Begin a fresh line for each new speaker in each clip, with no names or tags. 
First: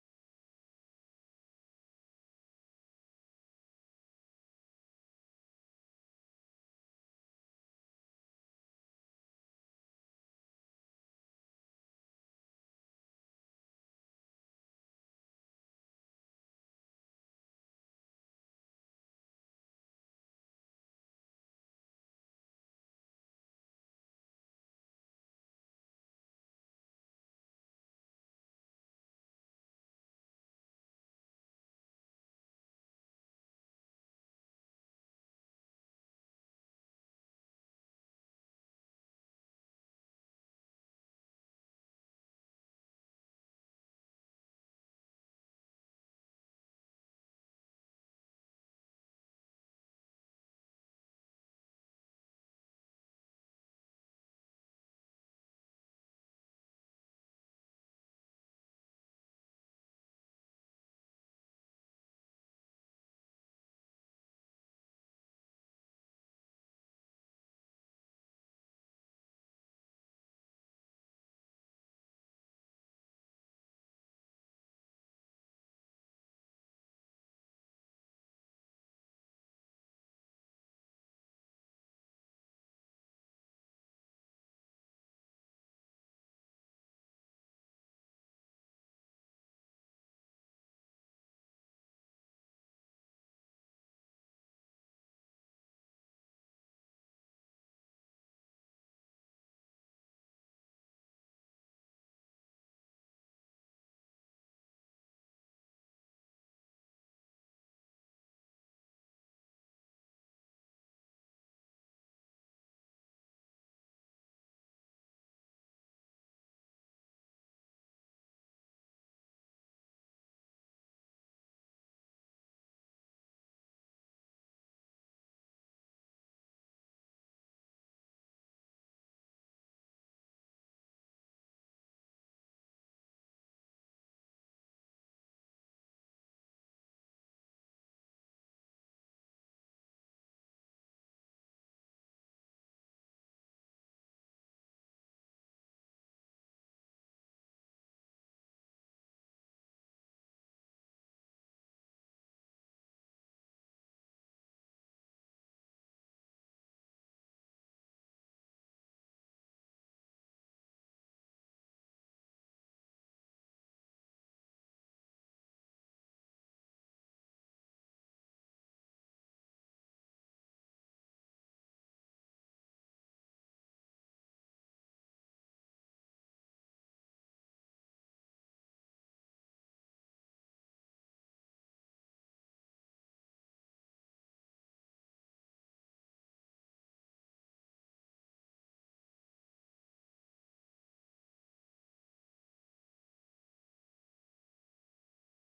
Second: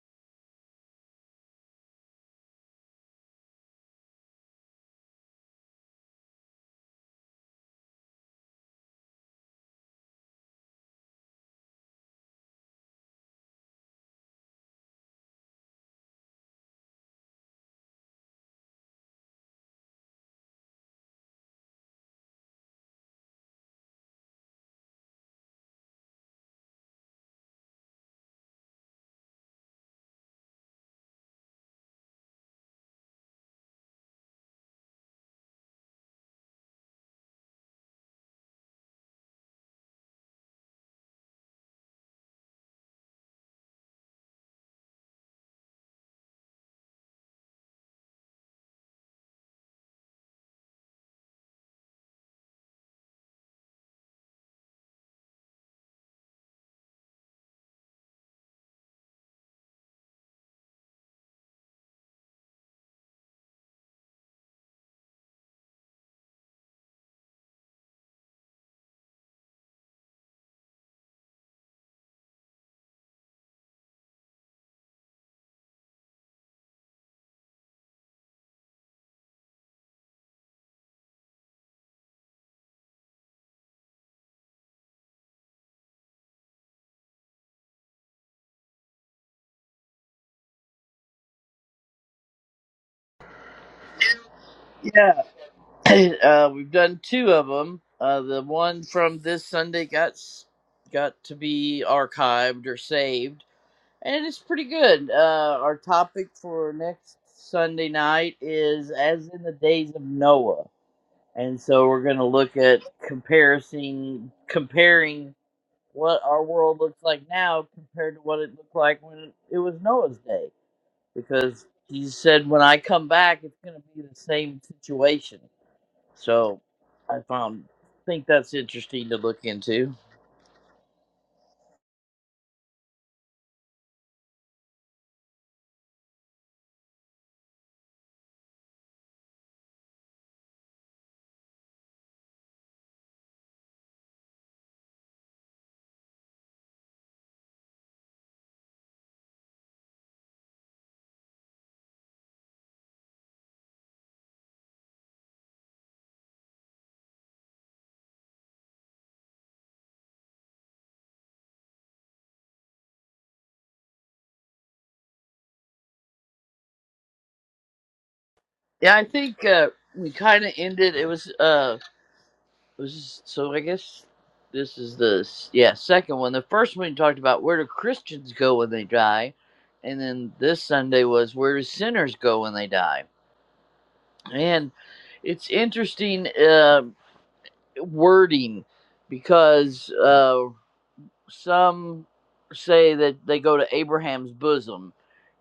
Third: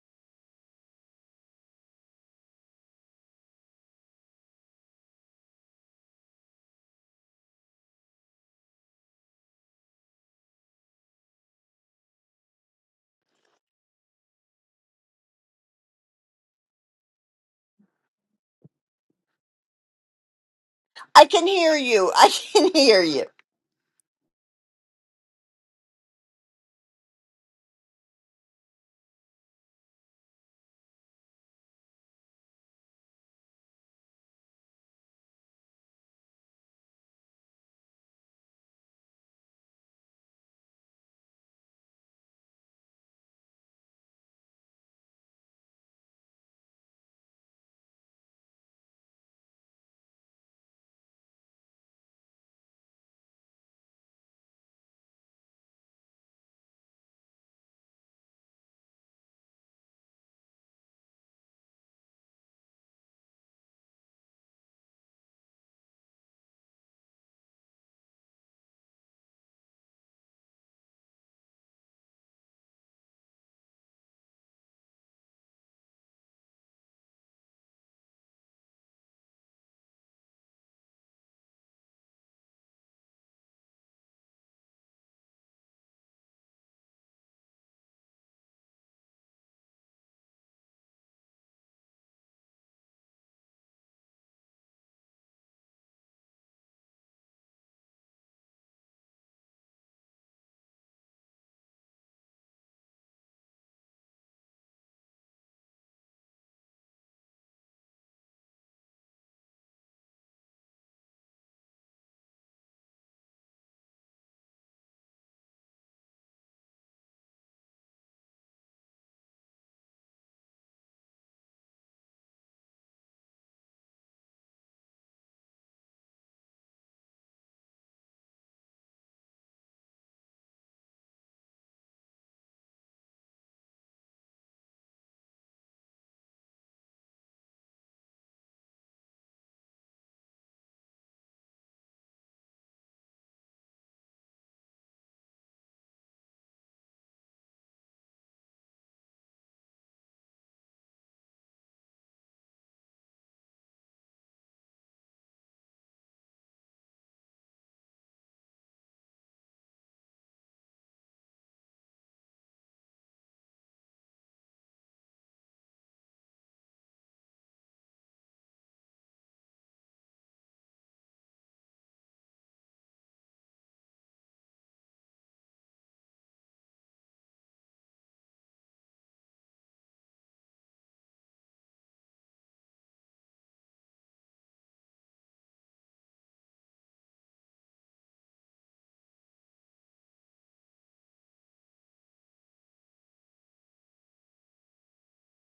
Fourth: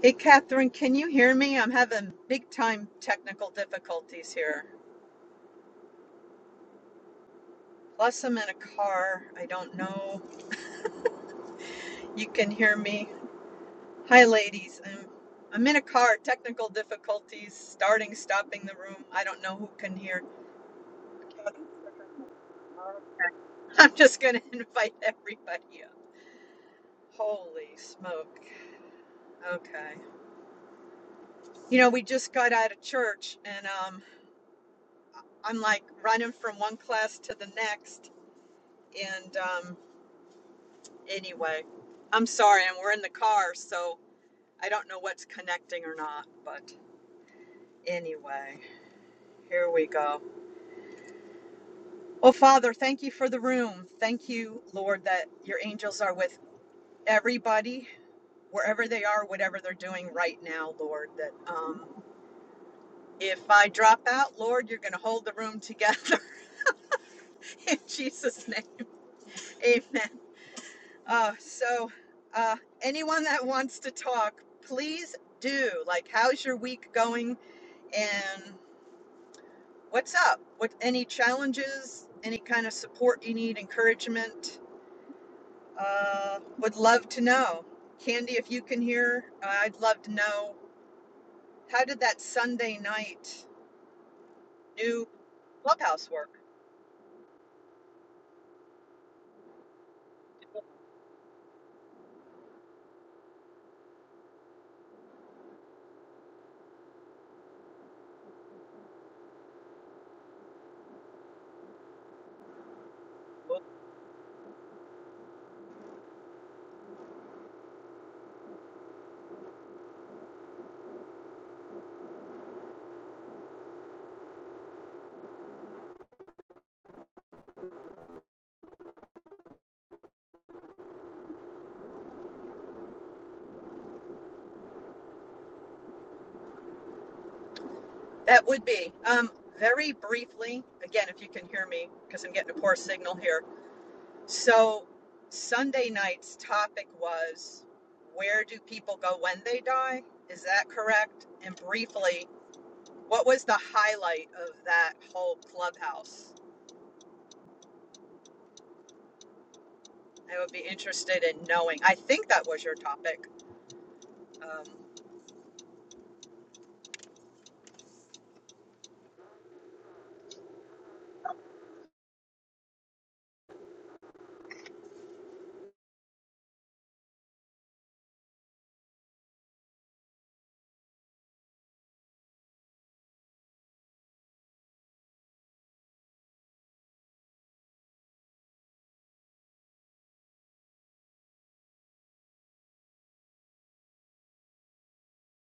Hey, Catherine, can you hear me? I'm having big time technical difficulties here. Plus, I'm in a car. I don't know. You can hear me. Hi, ladies. I'm, I'm in a car. Technical difficulties, starting, stopping the room. I don't know who can hear.
I can hear you. I can hear you.
I'm just going to invite everybody up. Holy smoke. Okay. You know, we just got out of church and um, I'm like running from one class to the next. And um, Anyway, I'm sorry, and we're in the car, so I don't know what's connecting or not, but anyway, here we go. Oh, Father, thank you for the room. Thank you, Lord, that your angels are with everybody, wherever they are, whatever they're doing right now, Lord. That um, if I drop out, Lord, you're going to hold the room together in Jesus' name. Amen. Uh, so, uh, anyone that wants to talk, please do. Like, how's your week going? And What's up? What any challenges? Any kind of support you need? Encouragement? Uh, would love to know. Candy, if you can hear, uh, I'd love to know how did that Sunday night new
Yeah,
clubhouse work?
uh, we've done two of them. Uh, the one from this Sunday got s- got to be archived or saved, and it's pretty good. Uh, our topic for next Sunday night is as in the days of Noah, and so we're going to look at comparing comparing what our world looks like now compared to what it looked like when it was Noah's day, because he said, "When I come back, it's going to be the same situation." So I found think that's interesting to look into.
That would be. Um, very briefly, again, if you can hear me, because I'm getting a poor signal here. So, Sunday night's topic was where do people go when they die? Is that correct? And briefly, What was the highlight of that whole clubhouse? I would be interested in knowing. I think that was your topic. Um,
Yeah, I think uh, we kind of ended. It was uh, it was so I guess this is the s- yeah second one. The first one we talked about where do Christians go when they die, and then this Sunday was where do sinners go when they die, and it's interesting uh, wording because. uh, some say that they go to Abraham's bosom,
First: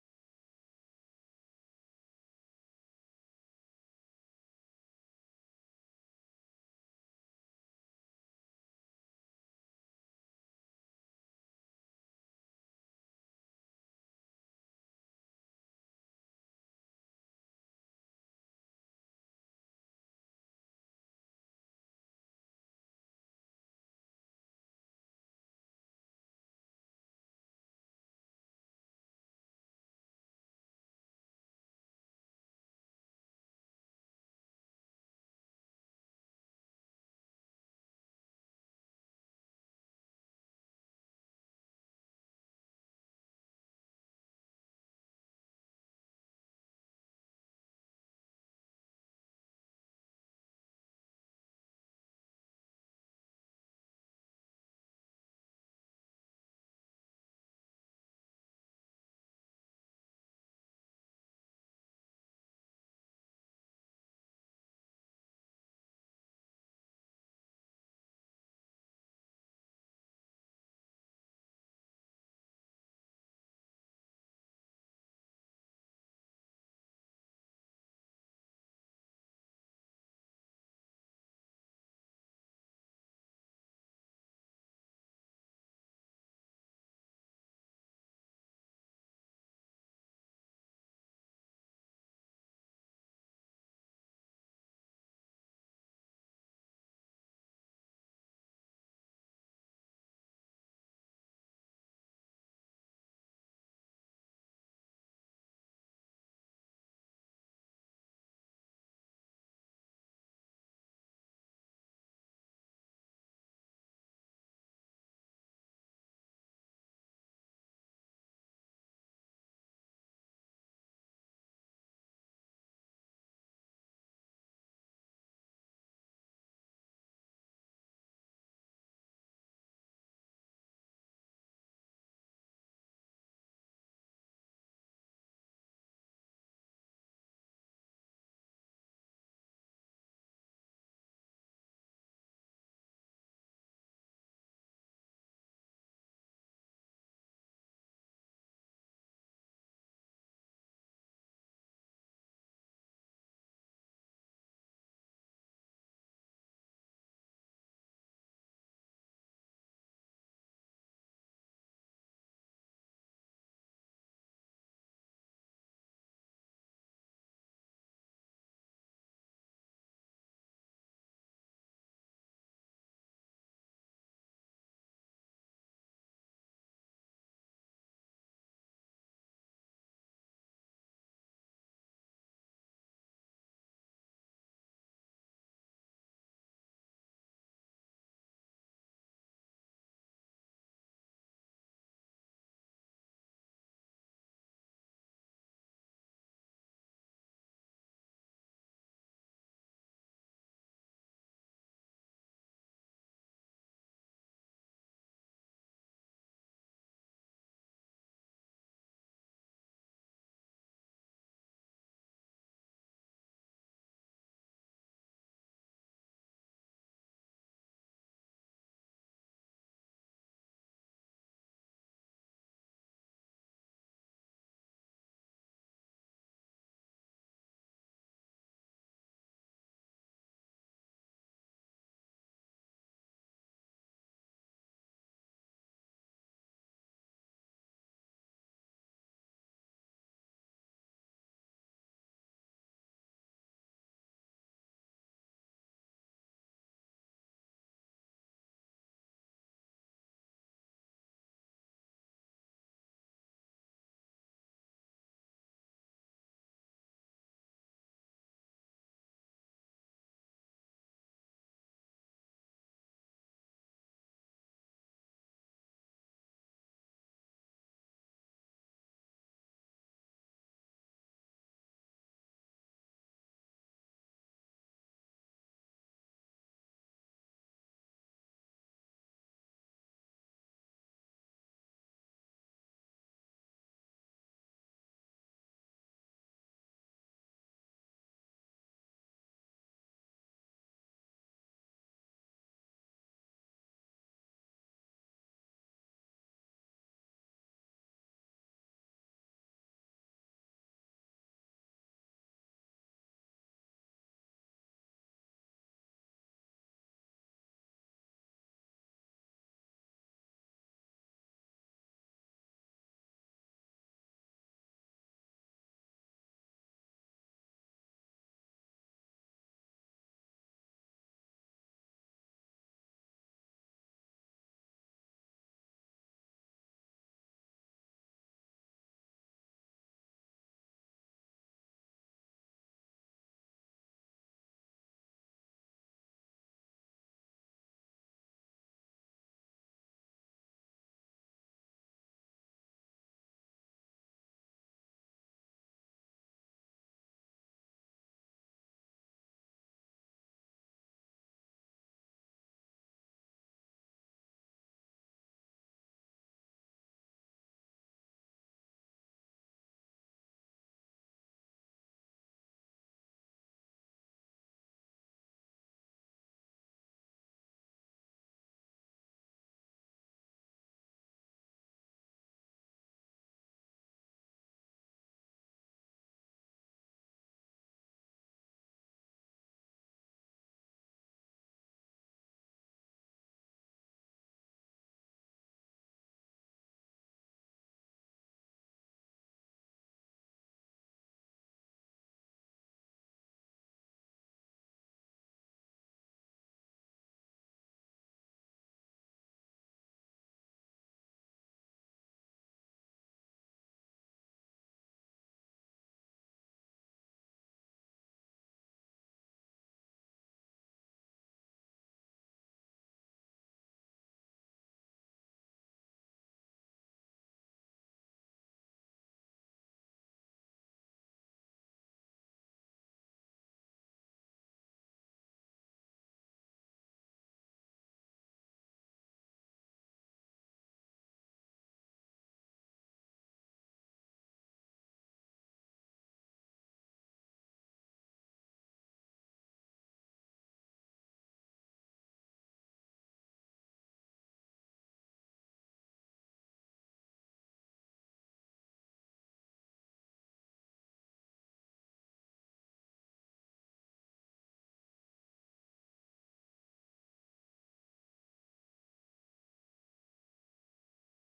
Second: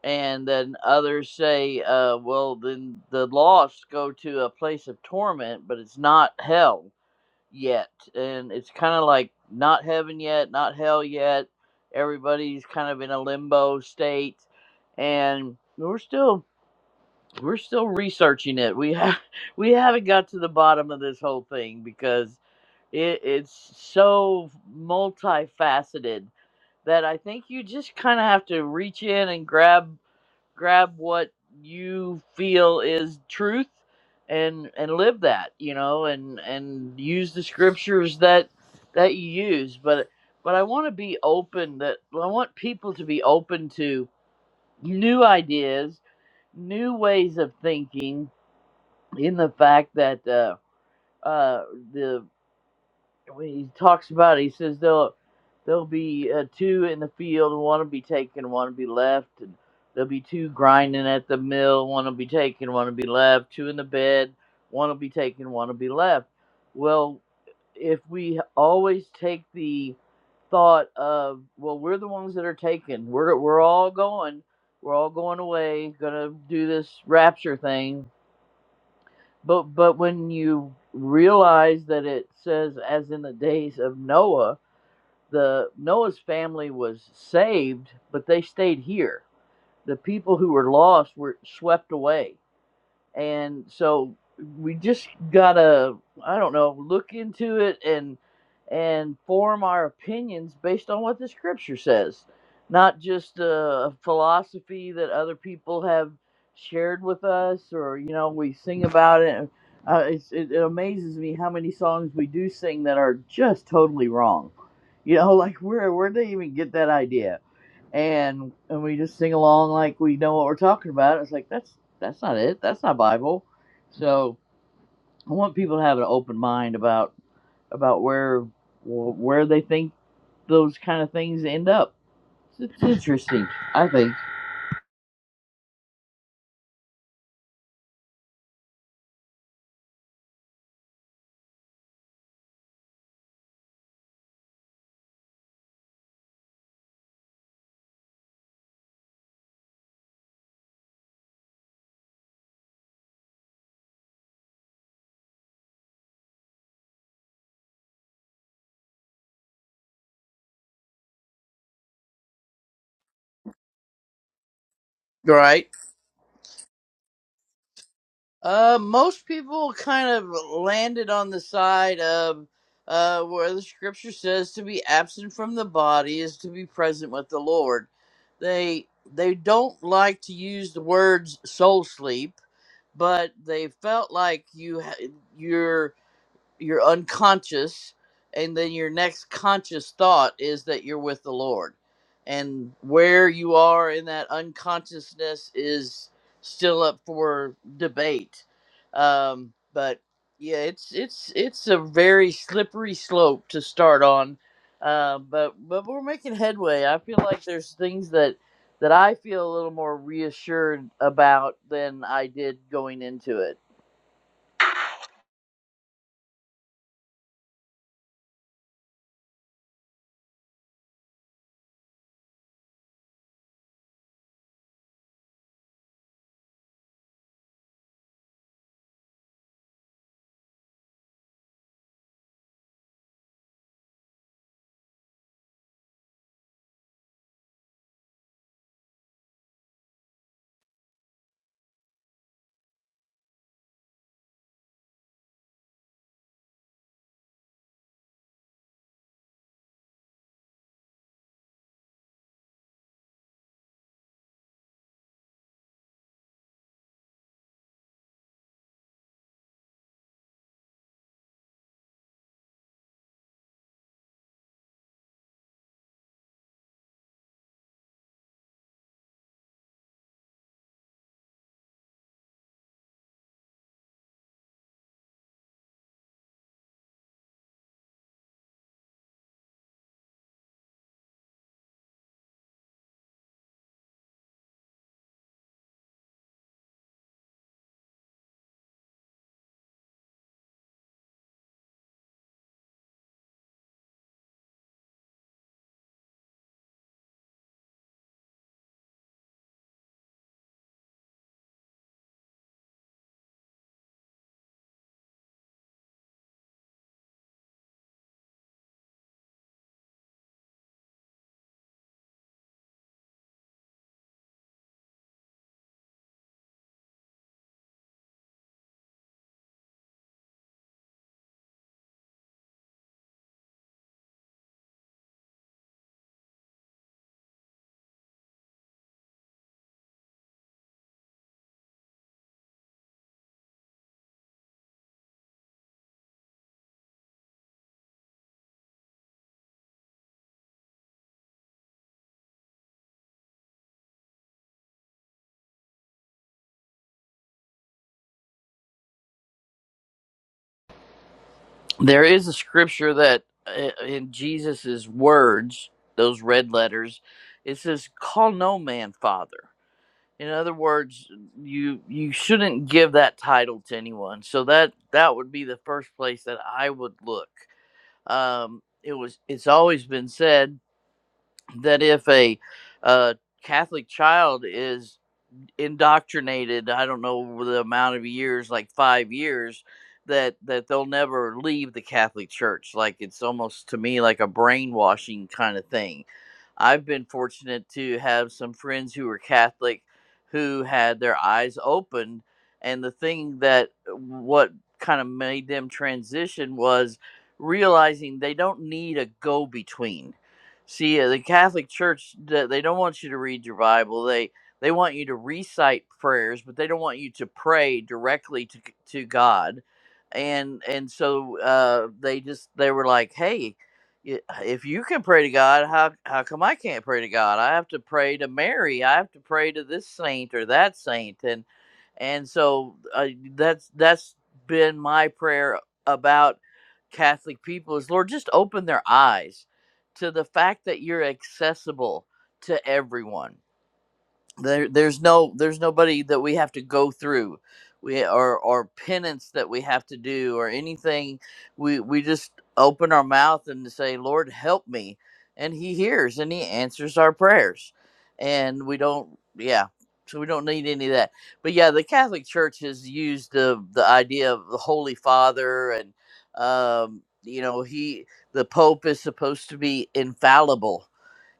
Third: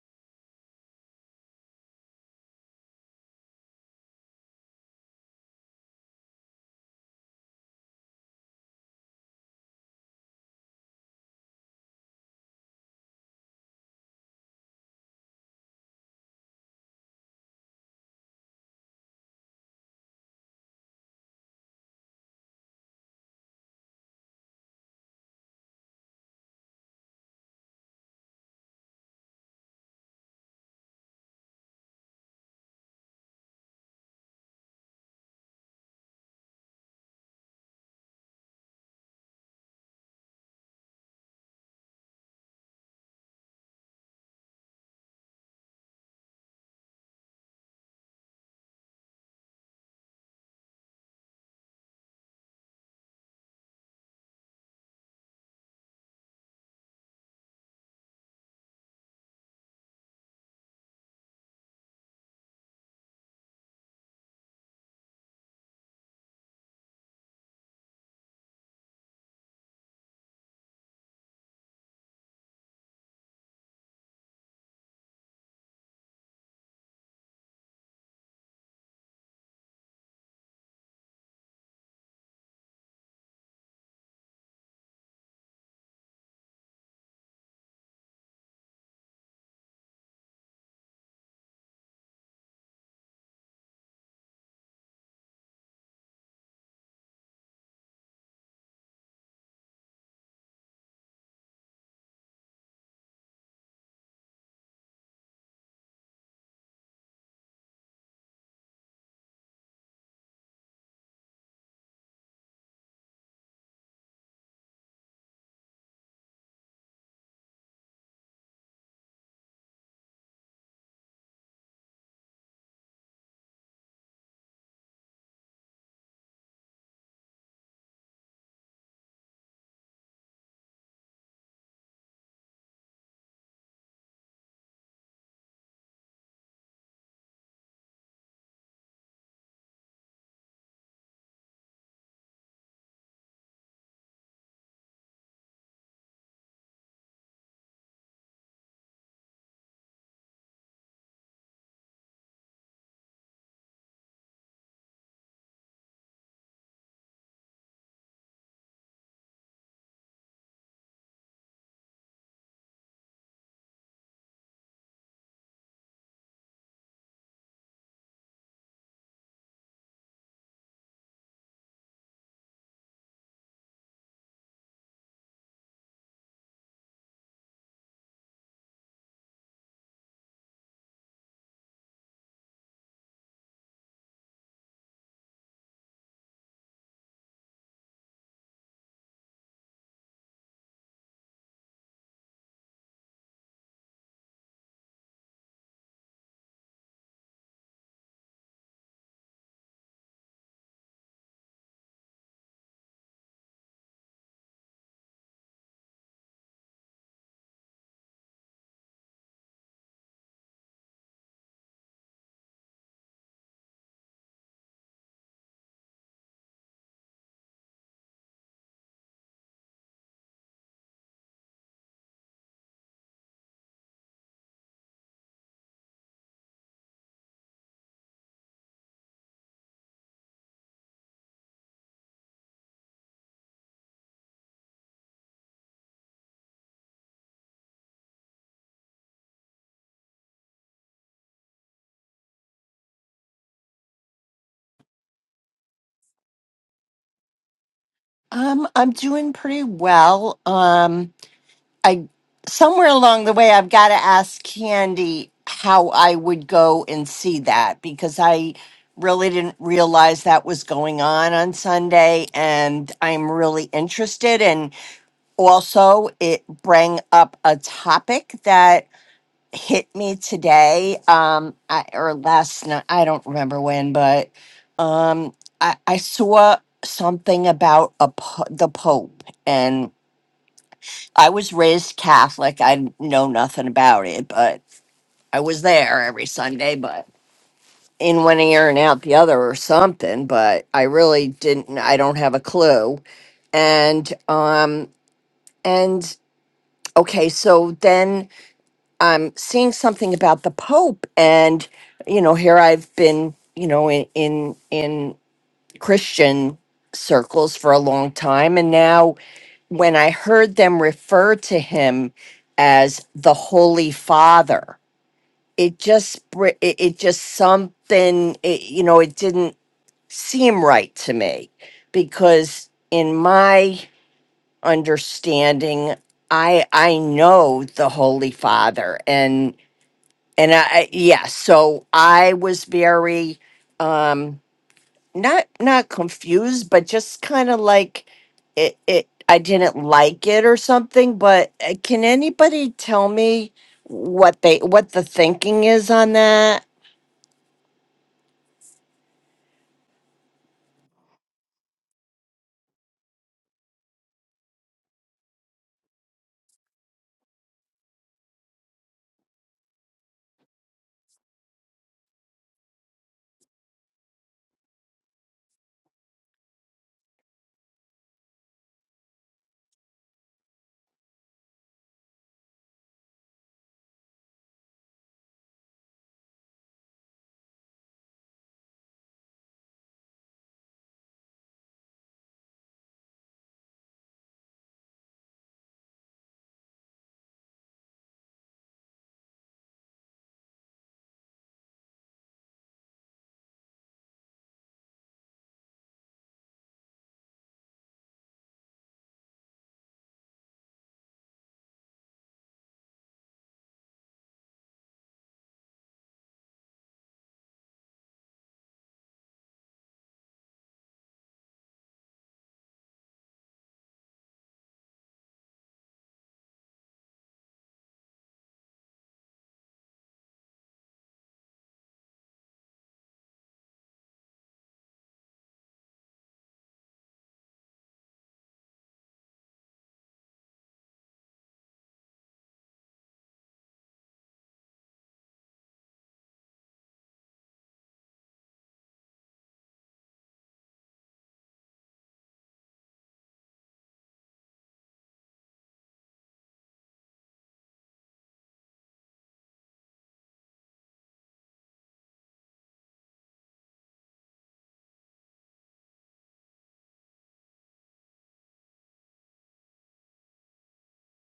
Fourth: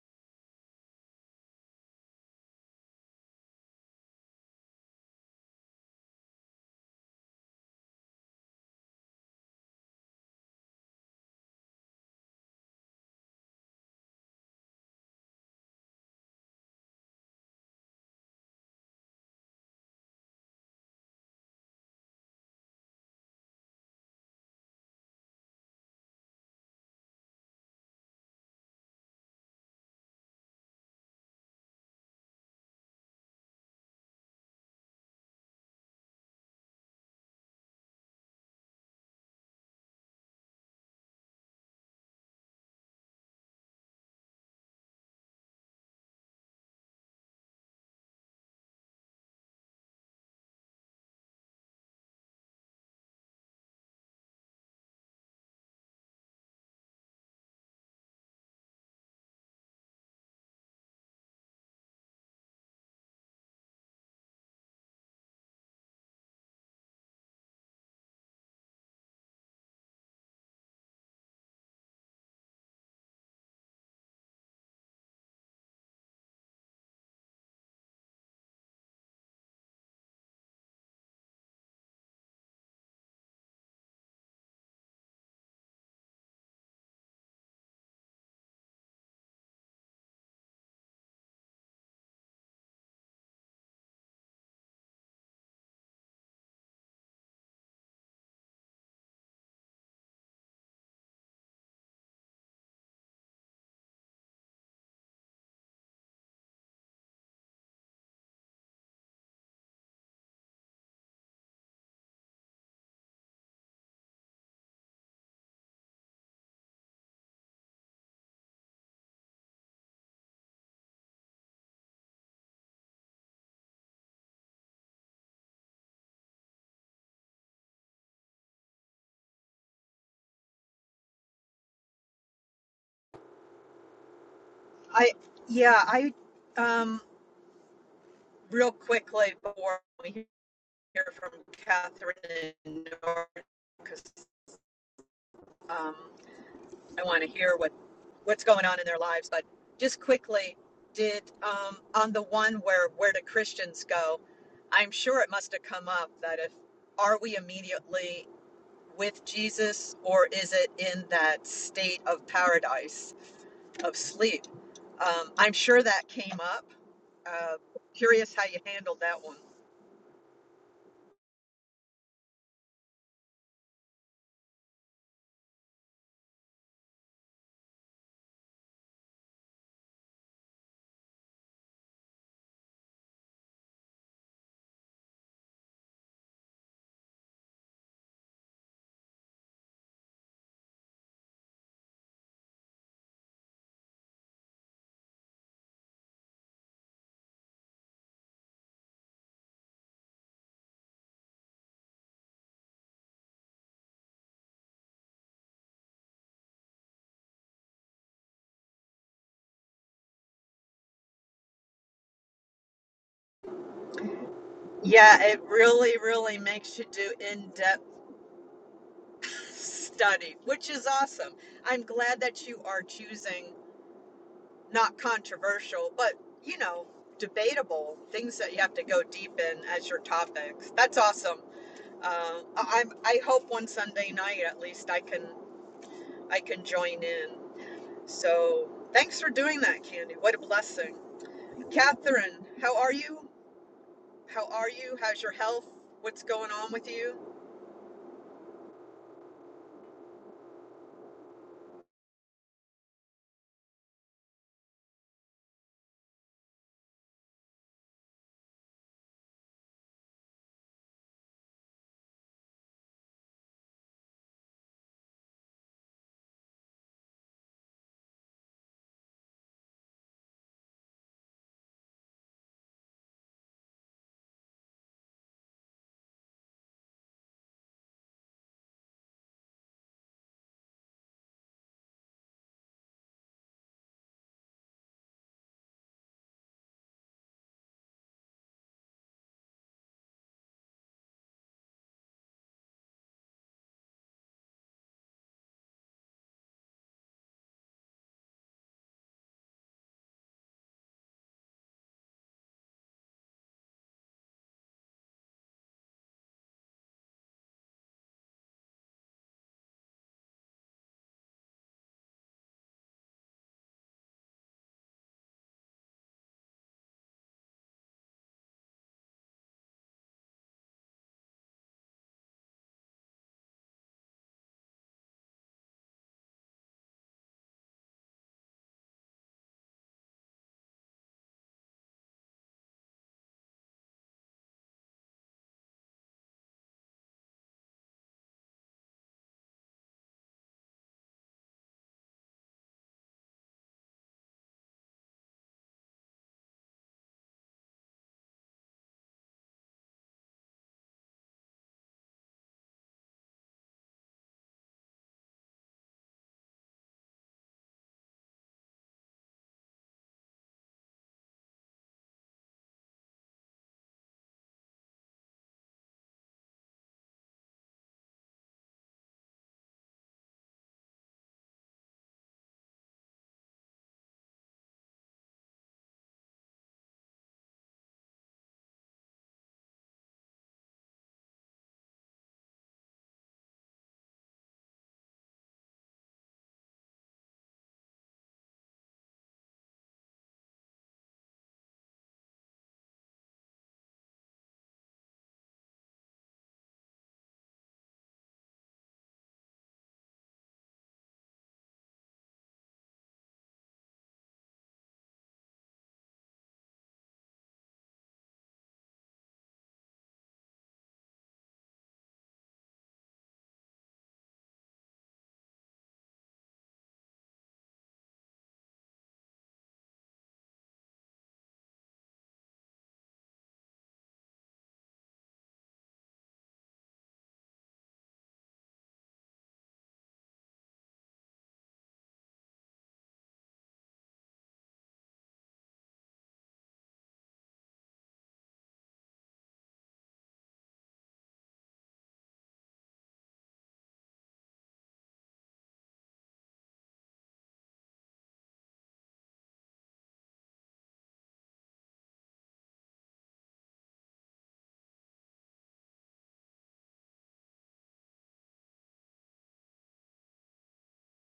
and then others say, uh, well, then the lost go to a place of torment, but it's not hell yet. And it's kind of like not heaven yet, not hell yet. Everybody's kind of in a limbo state, and we're still. We're still researching it. We ha- we haven't got to the bottom of this whole thing because it, it's so multifaceted that I think you just kind of have to reach in and grab grab what you feel is truth and and live that, you know, and and use the scriptures that that you use, but but I want to be open that I want people to be open to new ideas, new ways of thinking in the fact that uh uh the when he talks about it, he says there'll there'll be uh, two in the field, and one will be taken, one will be left, and there'll be two grinding at the mill, one will be taken, one will be left, two in the bed, one will be taken, one will be left. Well, if we always take the thought of well we're the ones that are taken we're we're all going we're all going away gonna do this rapture thing but but when you realize that it says, as in the days of Noah, the Noah's family was saved, but they stayed here. The people who were lost were swept away and so we just gotta i don't know look into it and and form our opinions based on what the scripture says not just a philosophy that other people have shared with us or you know we sing about it uh, it's, it, it amazes me how many songs we do sing that are just totally wrong you know like where where did they even get that idea and and we just sing along like we know what we're talking about. It's like that's that's not it. That's not Bible. So I want people to have an open mind about about where where they think those kind of things end up. It's, it's interesting, I think.
I yeah, I um, real quickly before we hear from Catherine and Nora because um, I want to hear what what's going on in their lives. But just quickly, did um, on the one where where do Christians go? I'm sure it must have come up that if are we immediately with Jesus, or is it in that state of paradise of sleep? Um, I'm
Right.
sure that came up. Uh, curious how you
Uh,
handled that
most
one.
people kind of landed on the side of uh, where the scripture says to be absent from the body is to be present with the Lord. They they don't like to use the words soul sleep but they felt like you ha- you're you're unconscious and then your next conscious thought is that you're with the lord and where you are in that unconsciousness is still up for debate um, but yeah it's it's it's a very slippery slope to start on uh, but but we're making headway i feel like there's things that that i feel a little more reassured about than i did going into it
Yeah, it really, really makes you do in depth study, which is awesome. I'm glad that you are choosing not controversial, but you know, debatable things that you have to go deep in as your topics. That's awesome. Uh, I- I'm, I hope one Sunday night at least I can I can join in. So thanks for doing that, Candy. What a blessing. Catherine, how are you? How are you? How's your health? What's going on with you?
Um, I'm doing pretty well. Um, I somewhere along the way, I've got to ask Candy how I would go and see that because I really didn't realize that was going on on Sunday, and I'm really interested. And also, it bring up a topic that hit me today um I, or last night i don't remember when but um i, I saw something about a po- the pope and i was raised catholic i know nothing about it but i was there every sunday but in one ear and out the other or something but i really didn't i don't have a clue and um and okay so then I'm seeing something about the Pope, and you know, here I've been, you know, in in in Christian circles for a long time, and now when I heard them refer to him as the Holy Father, it just br- it, it just something, it, you know, it didn't seem right to me because in my understanding, I I know the Holy Father, and I, I yeah, so I was very um not not confused, but just kind of like it it I didn't like it or something, but uh, can anybody tell me what they what the thinking is on that?
There is a scripture that uh, in Jesus's words, those red letters, it says, "Call no man father." In other words, you you shouldn't give that title to anyone. So that that would be the first place that I would look. Um, it was it's always been said that if a uh, Catholic child is indoctrinated i don't know the amount of years like five years that that they'll never leave the catholic church like it's almost to me like a brainwashing kind of thing i've been fortunate to have some friends who were catholic who had their eyes open and the thing that uh, what kind of made them transition was realizing they don't need a go between see uh, the catholic church th- they don't want you to read your bible they they want you to recite prayers, but they don't want you to pray directly to to God. And and so uh, they just they were like, hey, y- if you can pray to God, how how come I can't pray to God? I have to pray to Mary. I have to pray to this saint or that saint, and and so uh, that's that's been my prayer about Catholic people is Lord, just open their eyes to the fact that you're accessible to everyone there there's no there's nobody that we have to go through we or or penance that we have to do or anything we we just open our mouth and say lord help me and he hears and he answers our prayers and we don't yeah so we don't need any of that but yeah the catholic church has used the the idea of the holy father and um you know he the pope is supposed to be infallible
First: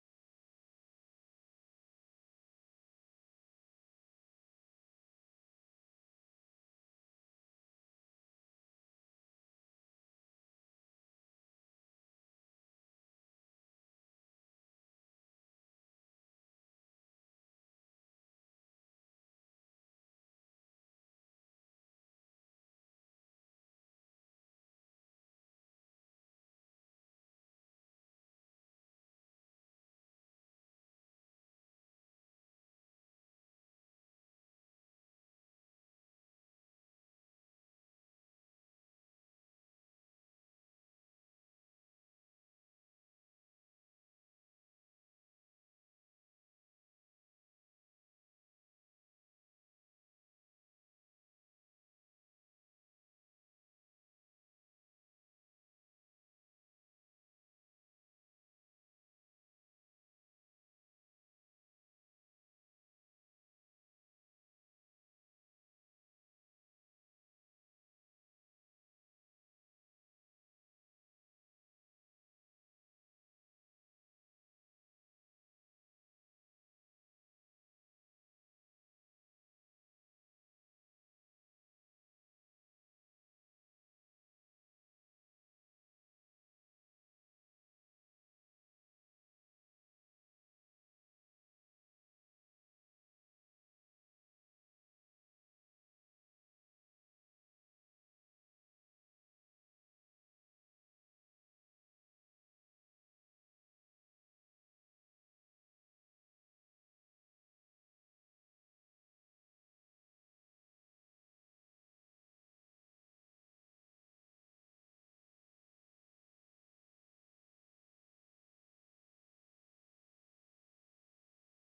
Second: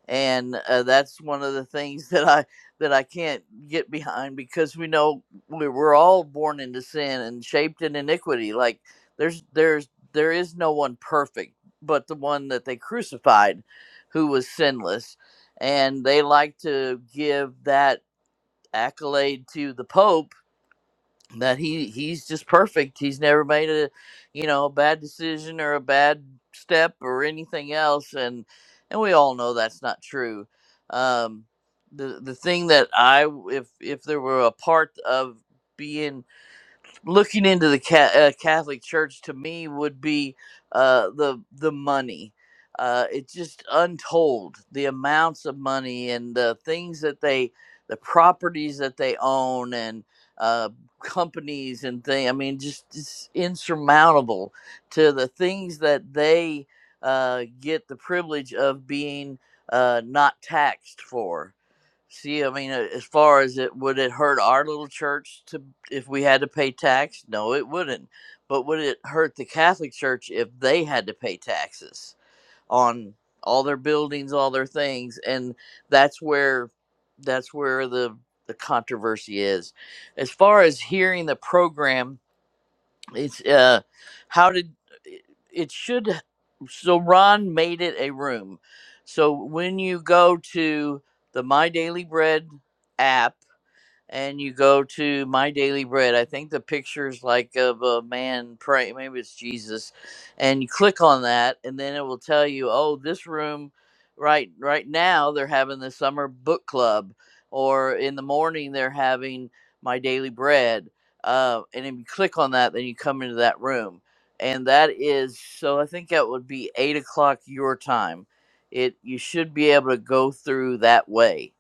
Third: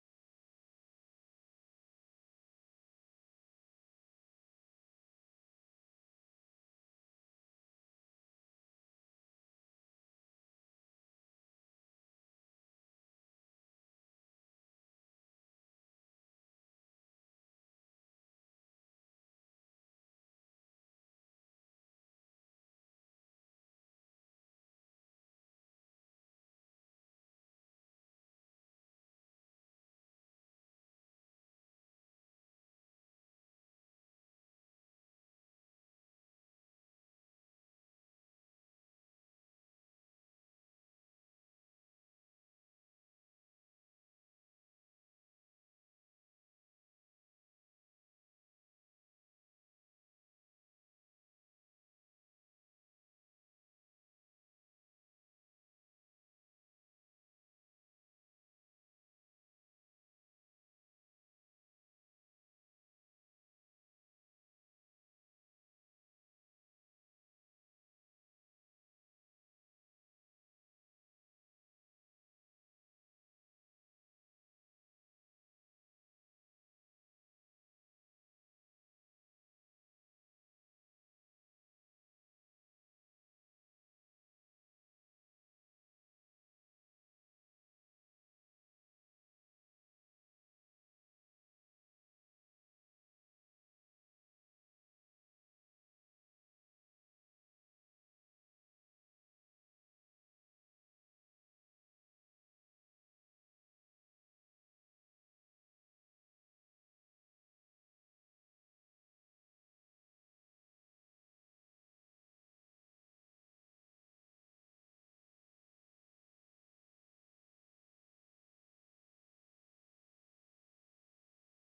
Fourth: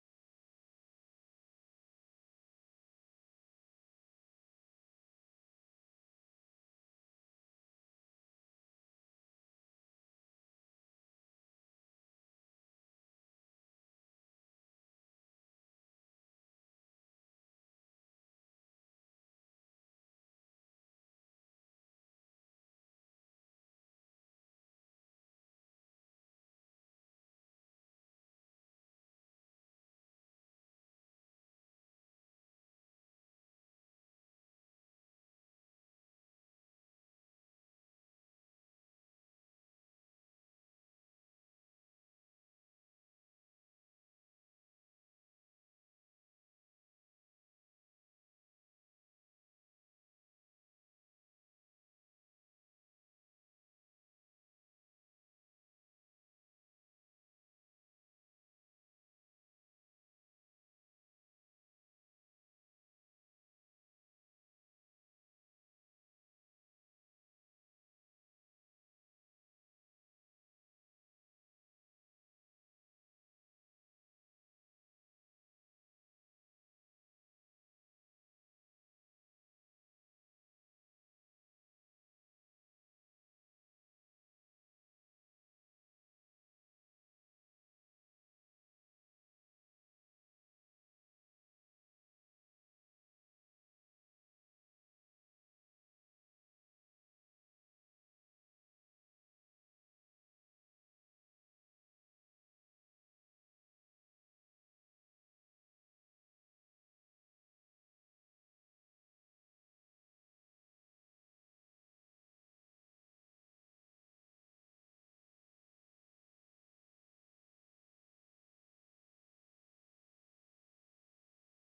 and uh, that's one of the things that I that I can't get behind because we know we we're all born into sin and shaped in iniquity. Like there's there's there is no one perfect, but the one that they crucified, who was sinless, and they like to give that accolade to the Pope that he he's just perfect. He's never made a you know a bad decision or a bad step or anything else, and and we all know that's not true. Um, the the thing that I w- if if there were a part of being looking into the ca- uh, Catholic Church to me would be uh, the the money. Uh, it's just untold the amounts of money and the things that they, the properties that they own and uh, companies and thing. I mean, just it's insurmountable to the things that they uh, get the privilege of being uh, not taxed for See, I mean, uh, as far as it would it hurt our little church to if we had to pay tax? No, it wouldn't. But would it hurt the Catholic Church if they had to pay taxes on all their buildings, all their things? And that's where that's where the the controversy is. As far as hearing the program it's uh, how did it should so Ron made it a room. So when you go to the My Daily Bread app and you go to my daily bread i think the picture's like of a man praying maybe it's jesus and you click on that and then it will tell you oh this room right right now they're having the summer book club or in the morning they're having my daily bread uh, and if you click on that then you come into that room and that is so i think that would be eight o'clock your time it you should be able to go through that way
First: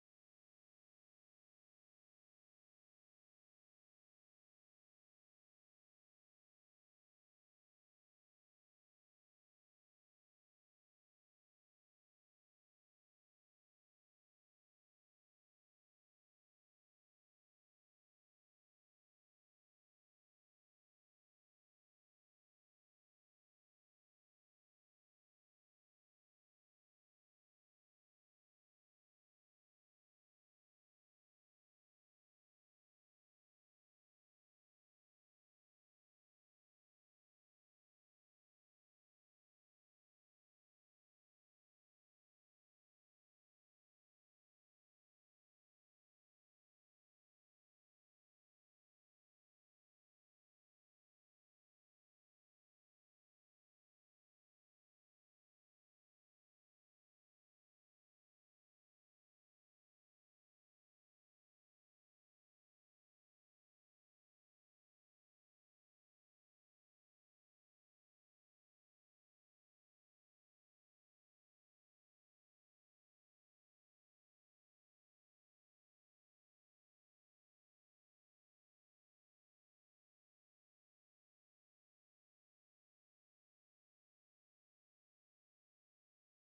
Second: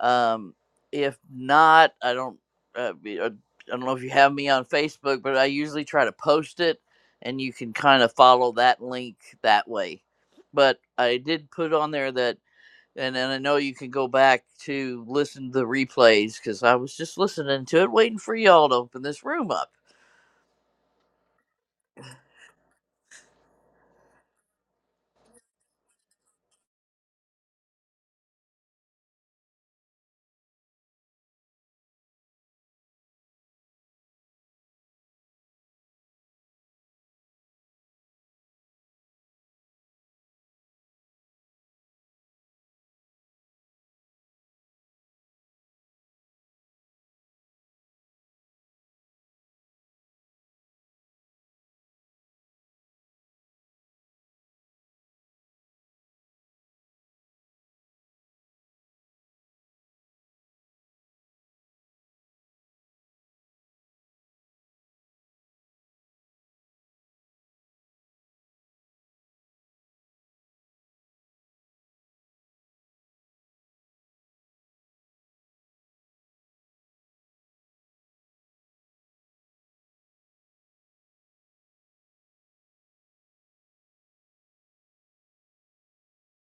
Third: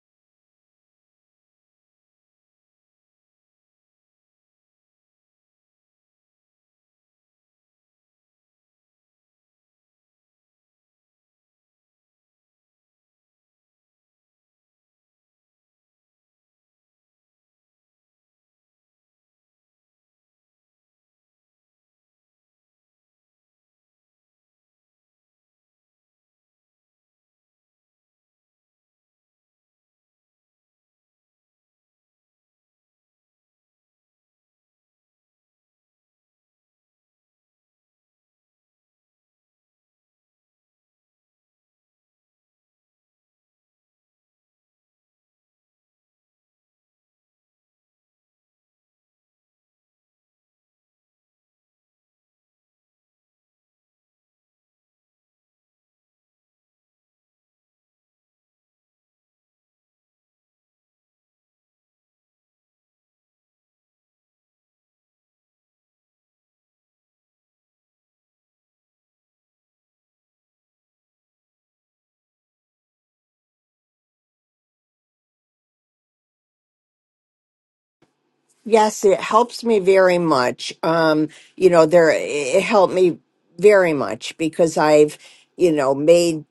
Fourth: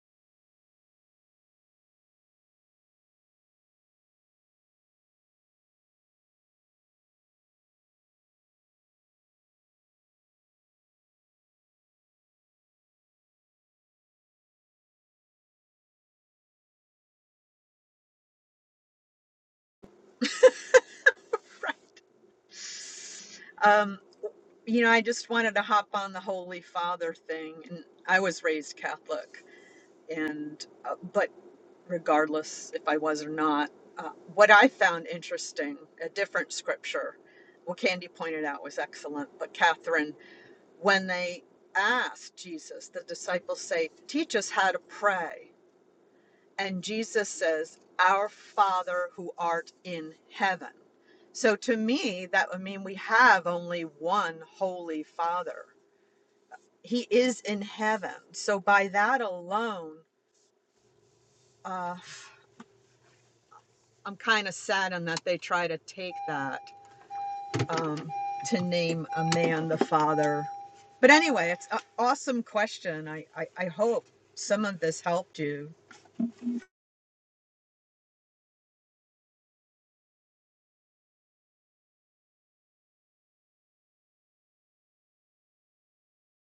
Um, if not, I don't. Uh, be- uh, I don't know if you have me on Facebook, but I usually try to post it, and you can kind of follow that link that way. But I did put on there that, and and I know you can go back to listen to the replays because I was just listening to it, waiting for y'all to open this room up.
Um, you know, I just wanted to hop on the Holy Father thing, and I was raised Catholic, and uh, but regardless if I was or not, uh, what I found interesting, a different scripture, well, Candy pointed out was excellent, but Catherine when they asked Jesus, the disciples say, Teach us how to pray. And Jesus says, Our Father who art in heaven. So to me, that would mean we have only one holy Father. He is in heaven. So by that alone, uh, I'm kind of saddened that they try to take that um, to name a man the Father. But anyway, it's an awesome question. I, I, I hope some of this helped you.
Yes, it helps me very much. Um, you know, there it helped me very much because I've, you know, made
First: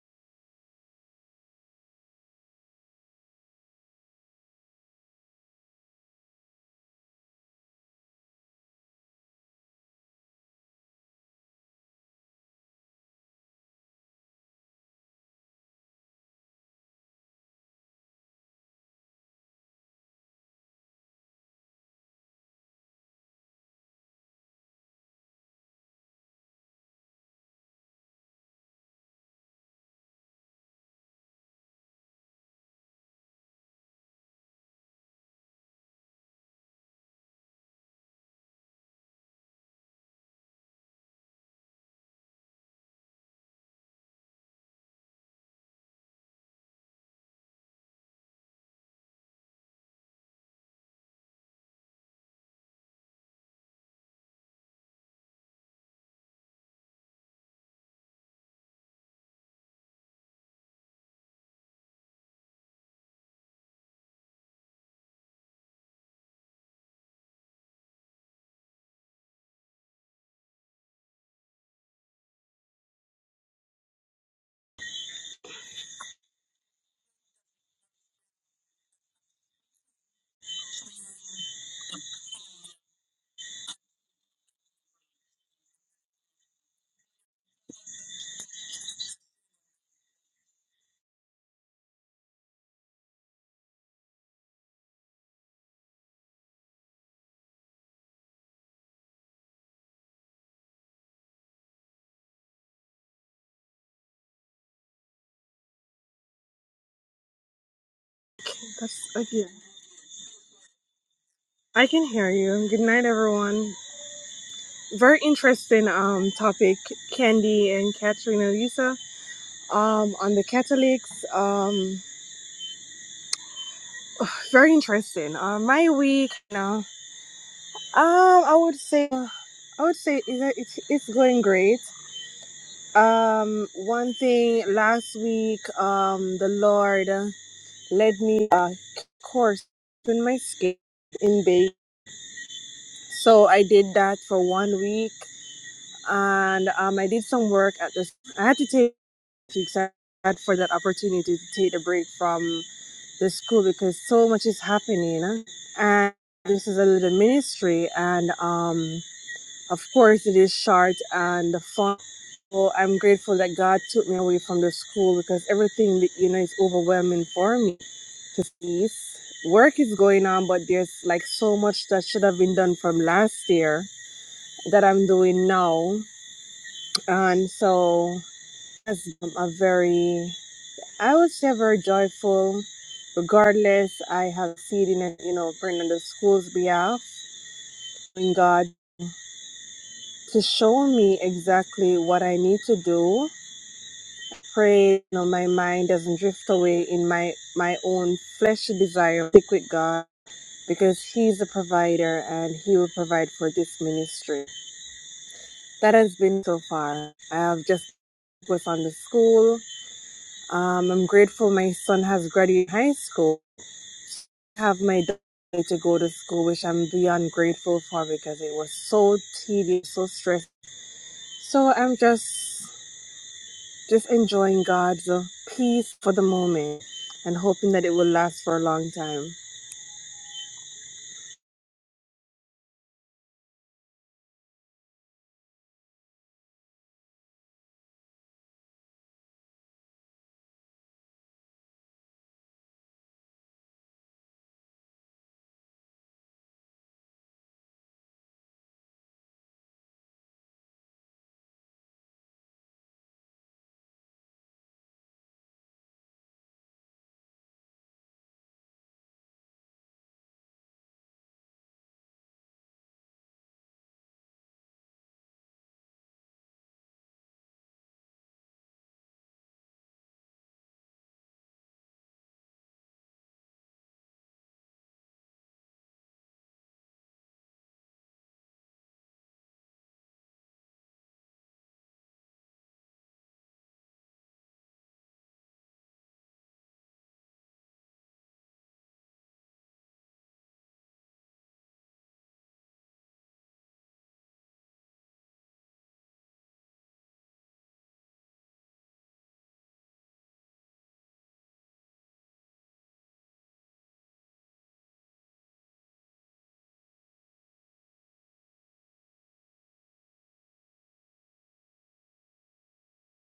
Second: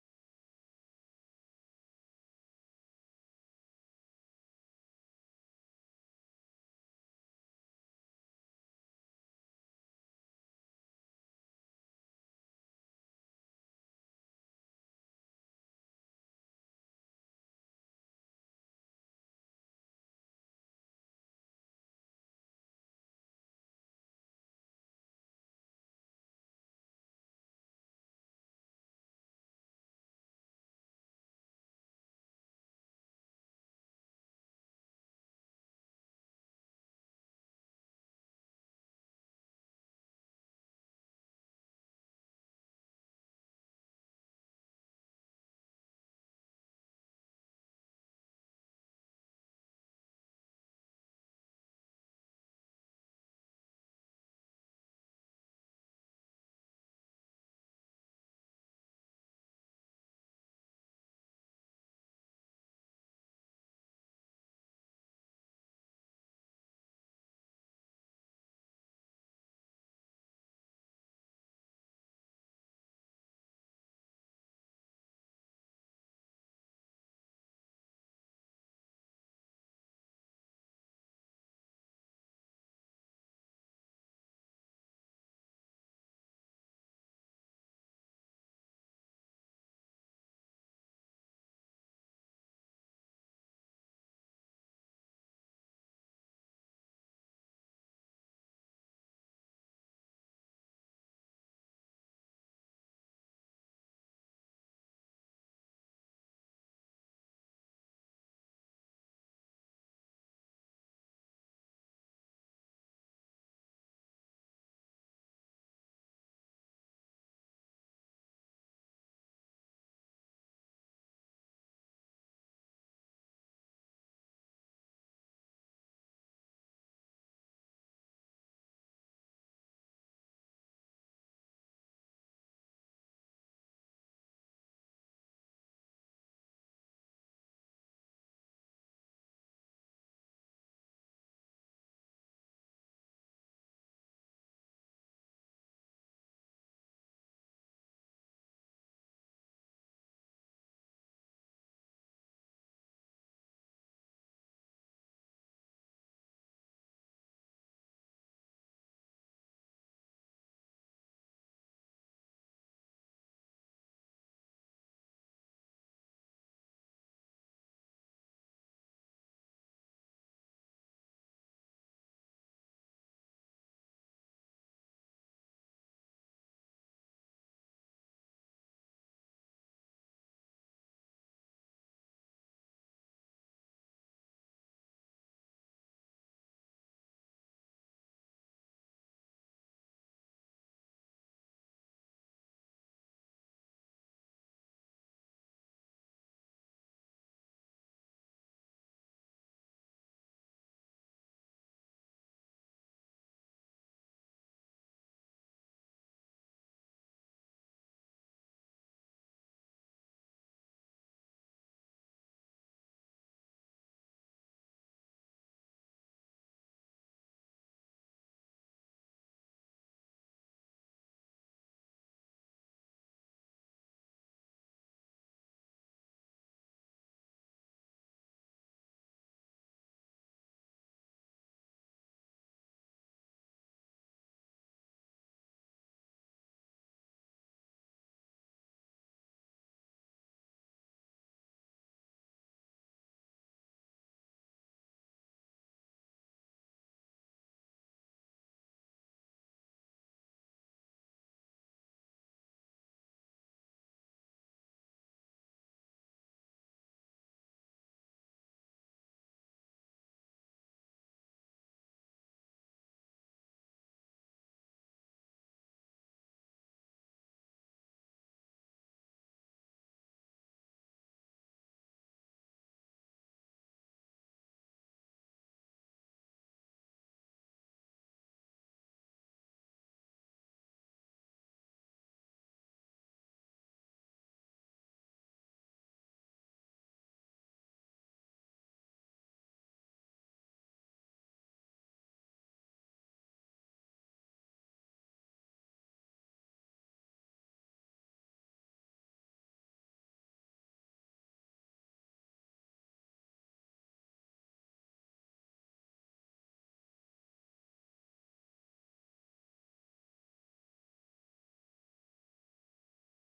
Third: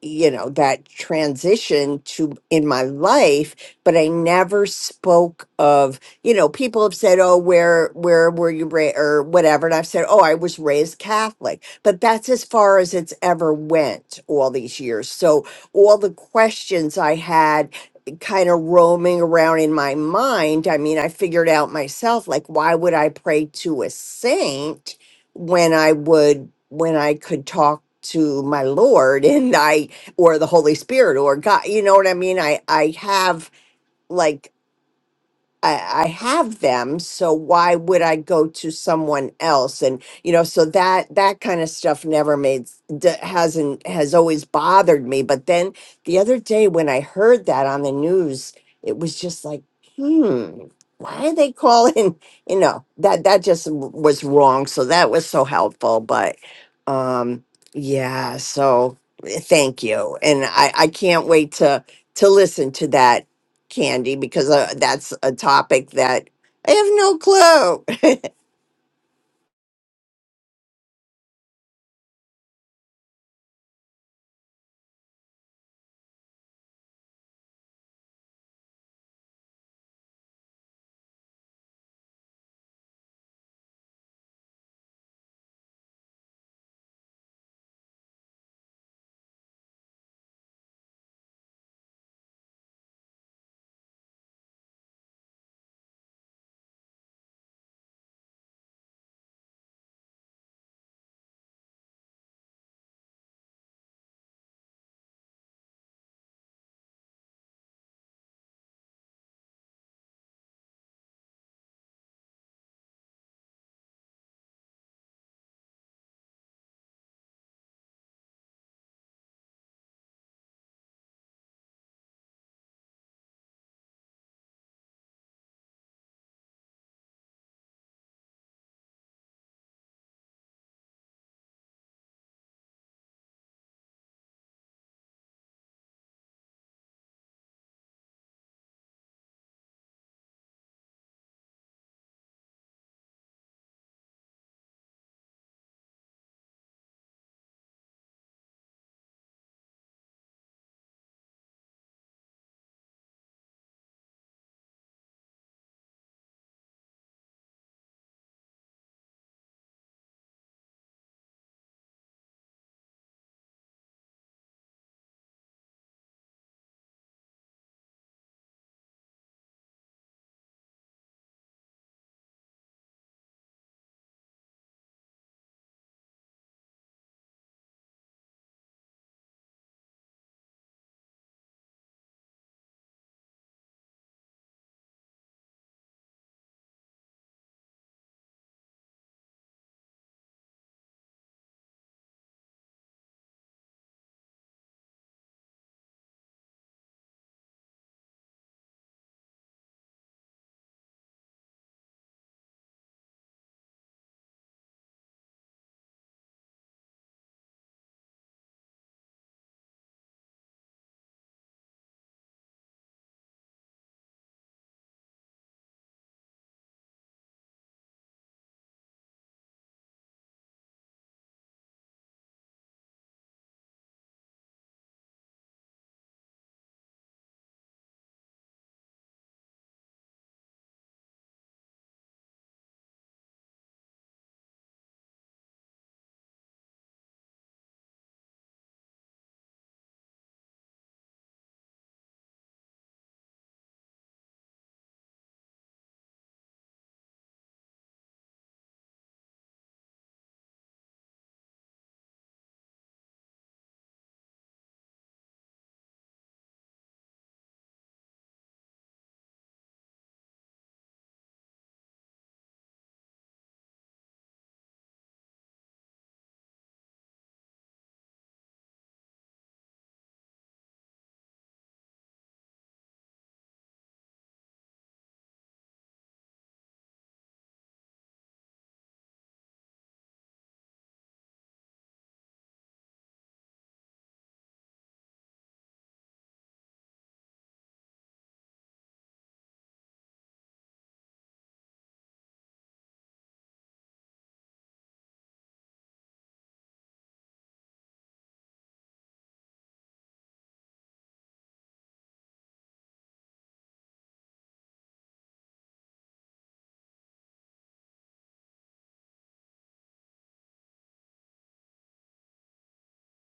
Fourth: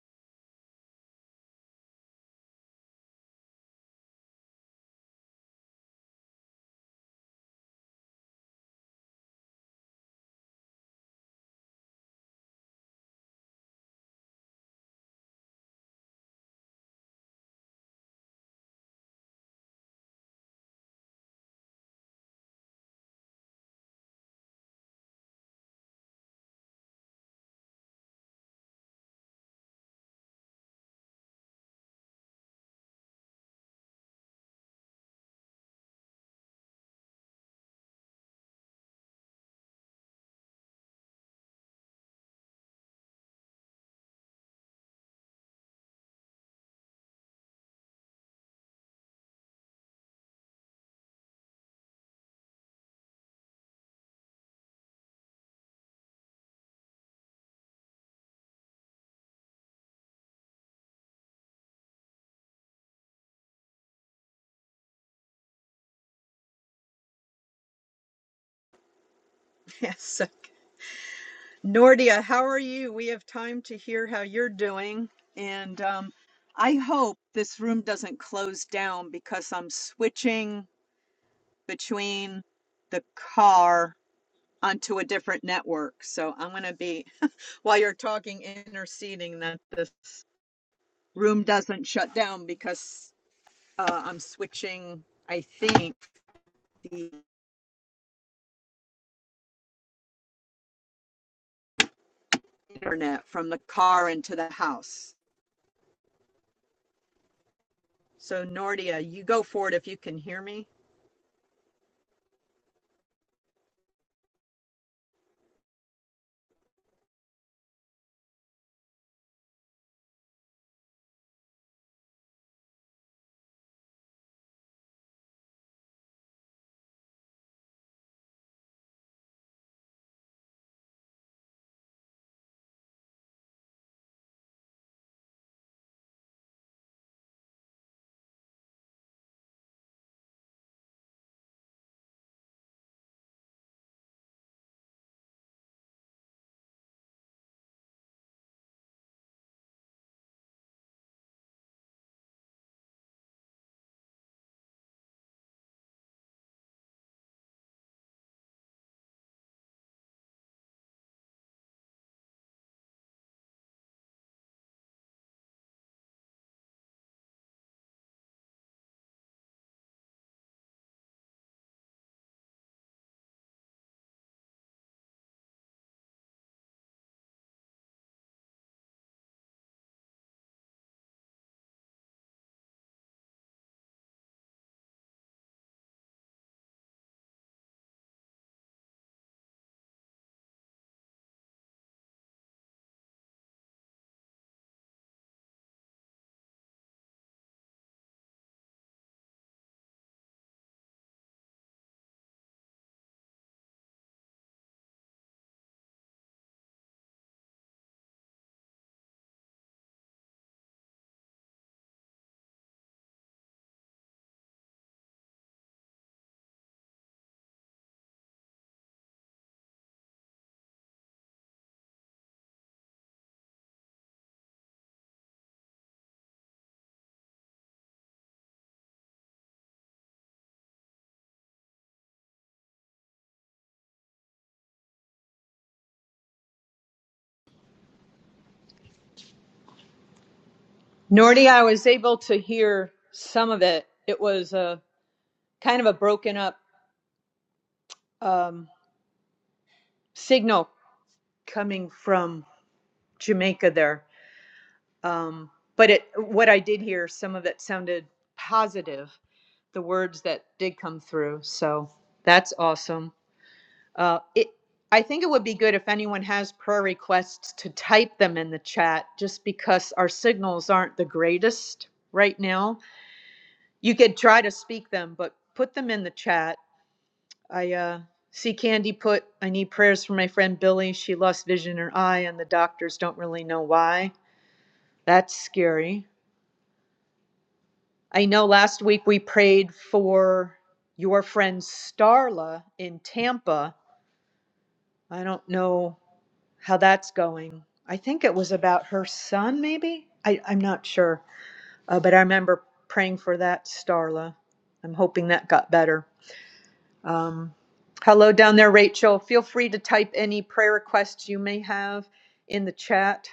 you know that transition to in my life but i never spoke of you know people have said oh where where were you raised or whatever and i've said oh i was raised catholic but that's as far as it's ever went all these years so all the questions i had kind of roaming around in my mind i mean i figured out myself like why would i pray to a saint when i would when i could talk to my lord and i or the Holy Spirit or God. You know what I mean? I I have like I, I have them, so why would I go to someone else? And you know, so that that kind of stuff never made s- d- hasn't has always bothered me. But then the other day when I heard that on the news, it was just like, hmm, why are they calling? You know, that that just w- was wrong. So that was so helpful. But um, yeah, so eh, thank you, and I I can't wait to to listen to that Candy, because uh, that's a topic that I have no clue.
Yes. so, Nordia, how are you? We have time to hear how you're doing. And um, I hope this room doesn't close down because I'm switching between the car onto a different network. So I'm going to be, while you're talking, interceding that this room doesn't shut down because uh, I'm switching, I think, the internet from the car into the house. So, Nordia,
That's
you go
again.
for it if you can hear me.
I can hear you. Good night, everyone. Very interesting um topic, Candy and Katrina Lisa. Um, on the Catholics. Um, very interesting. Uh, my week now. Um, I would say I would say it- it's it's going great. Um, one thing last week, um, the Lord led me uh course in my skin in bake. So I did that for one week. and um, I did some work at this. I had to take I had for that opportunity to take a break from the school because so much is happening, huh? and this is a little ministry, and um, of course it is short and fun. So I'm grateful that God took me away from the school because everything that you know is overwhelming for me to see. Work is going on, but there's like so much that should have been done from last year that I'm doing now, and so as um, a very i would say very joyful regardless i have seen in it, you know praying on the school's behalf in god to show me exactly what i need to do pray you know my mind doesn't drift away in my my own fleshy desire stick with god because he's the provider and he will provide for this ministry that has been so far i have just was on the school um, i'm grateful my son has graduated high school have my daughter to go to school, which I'm beyond grateful for because it was so tedious, so stressful. So I'm just just enjoying God's uh, peace for the moment and hoping that it will last for a long time.
Nordy, I was able to hear some of it. It was a kind of a broken up um, signal coming from Jamaica there. Um, but it, what I did hear, some of it sounded positive, the words that did come through. So that's awesome. Uh, it, I think it would be good if anyone has prayer requests to type them in the chat, just because our signals aren't the greatest right now. You could try to speak them, but put them in the chat I uh, see Candy put, I need prayers for my friend Billy. She lost vision in her eye, and the doctors don't really know why. That's scary. I know last week we prayed for your friend Starla in Tampa. I don't know how that's going. I think it was about her son, maybe? I, I'm not sure. Uh, but I remember praying for that Starla. I'm hoping that got better. Um, hello down there, Rachel. Feel free to type any prayer requests you may have in the chat.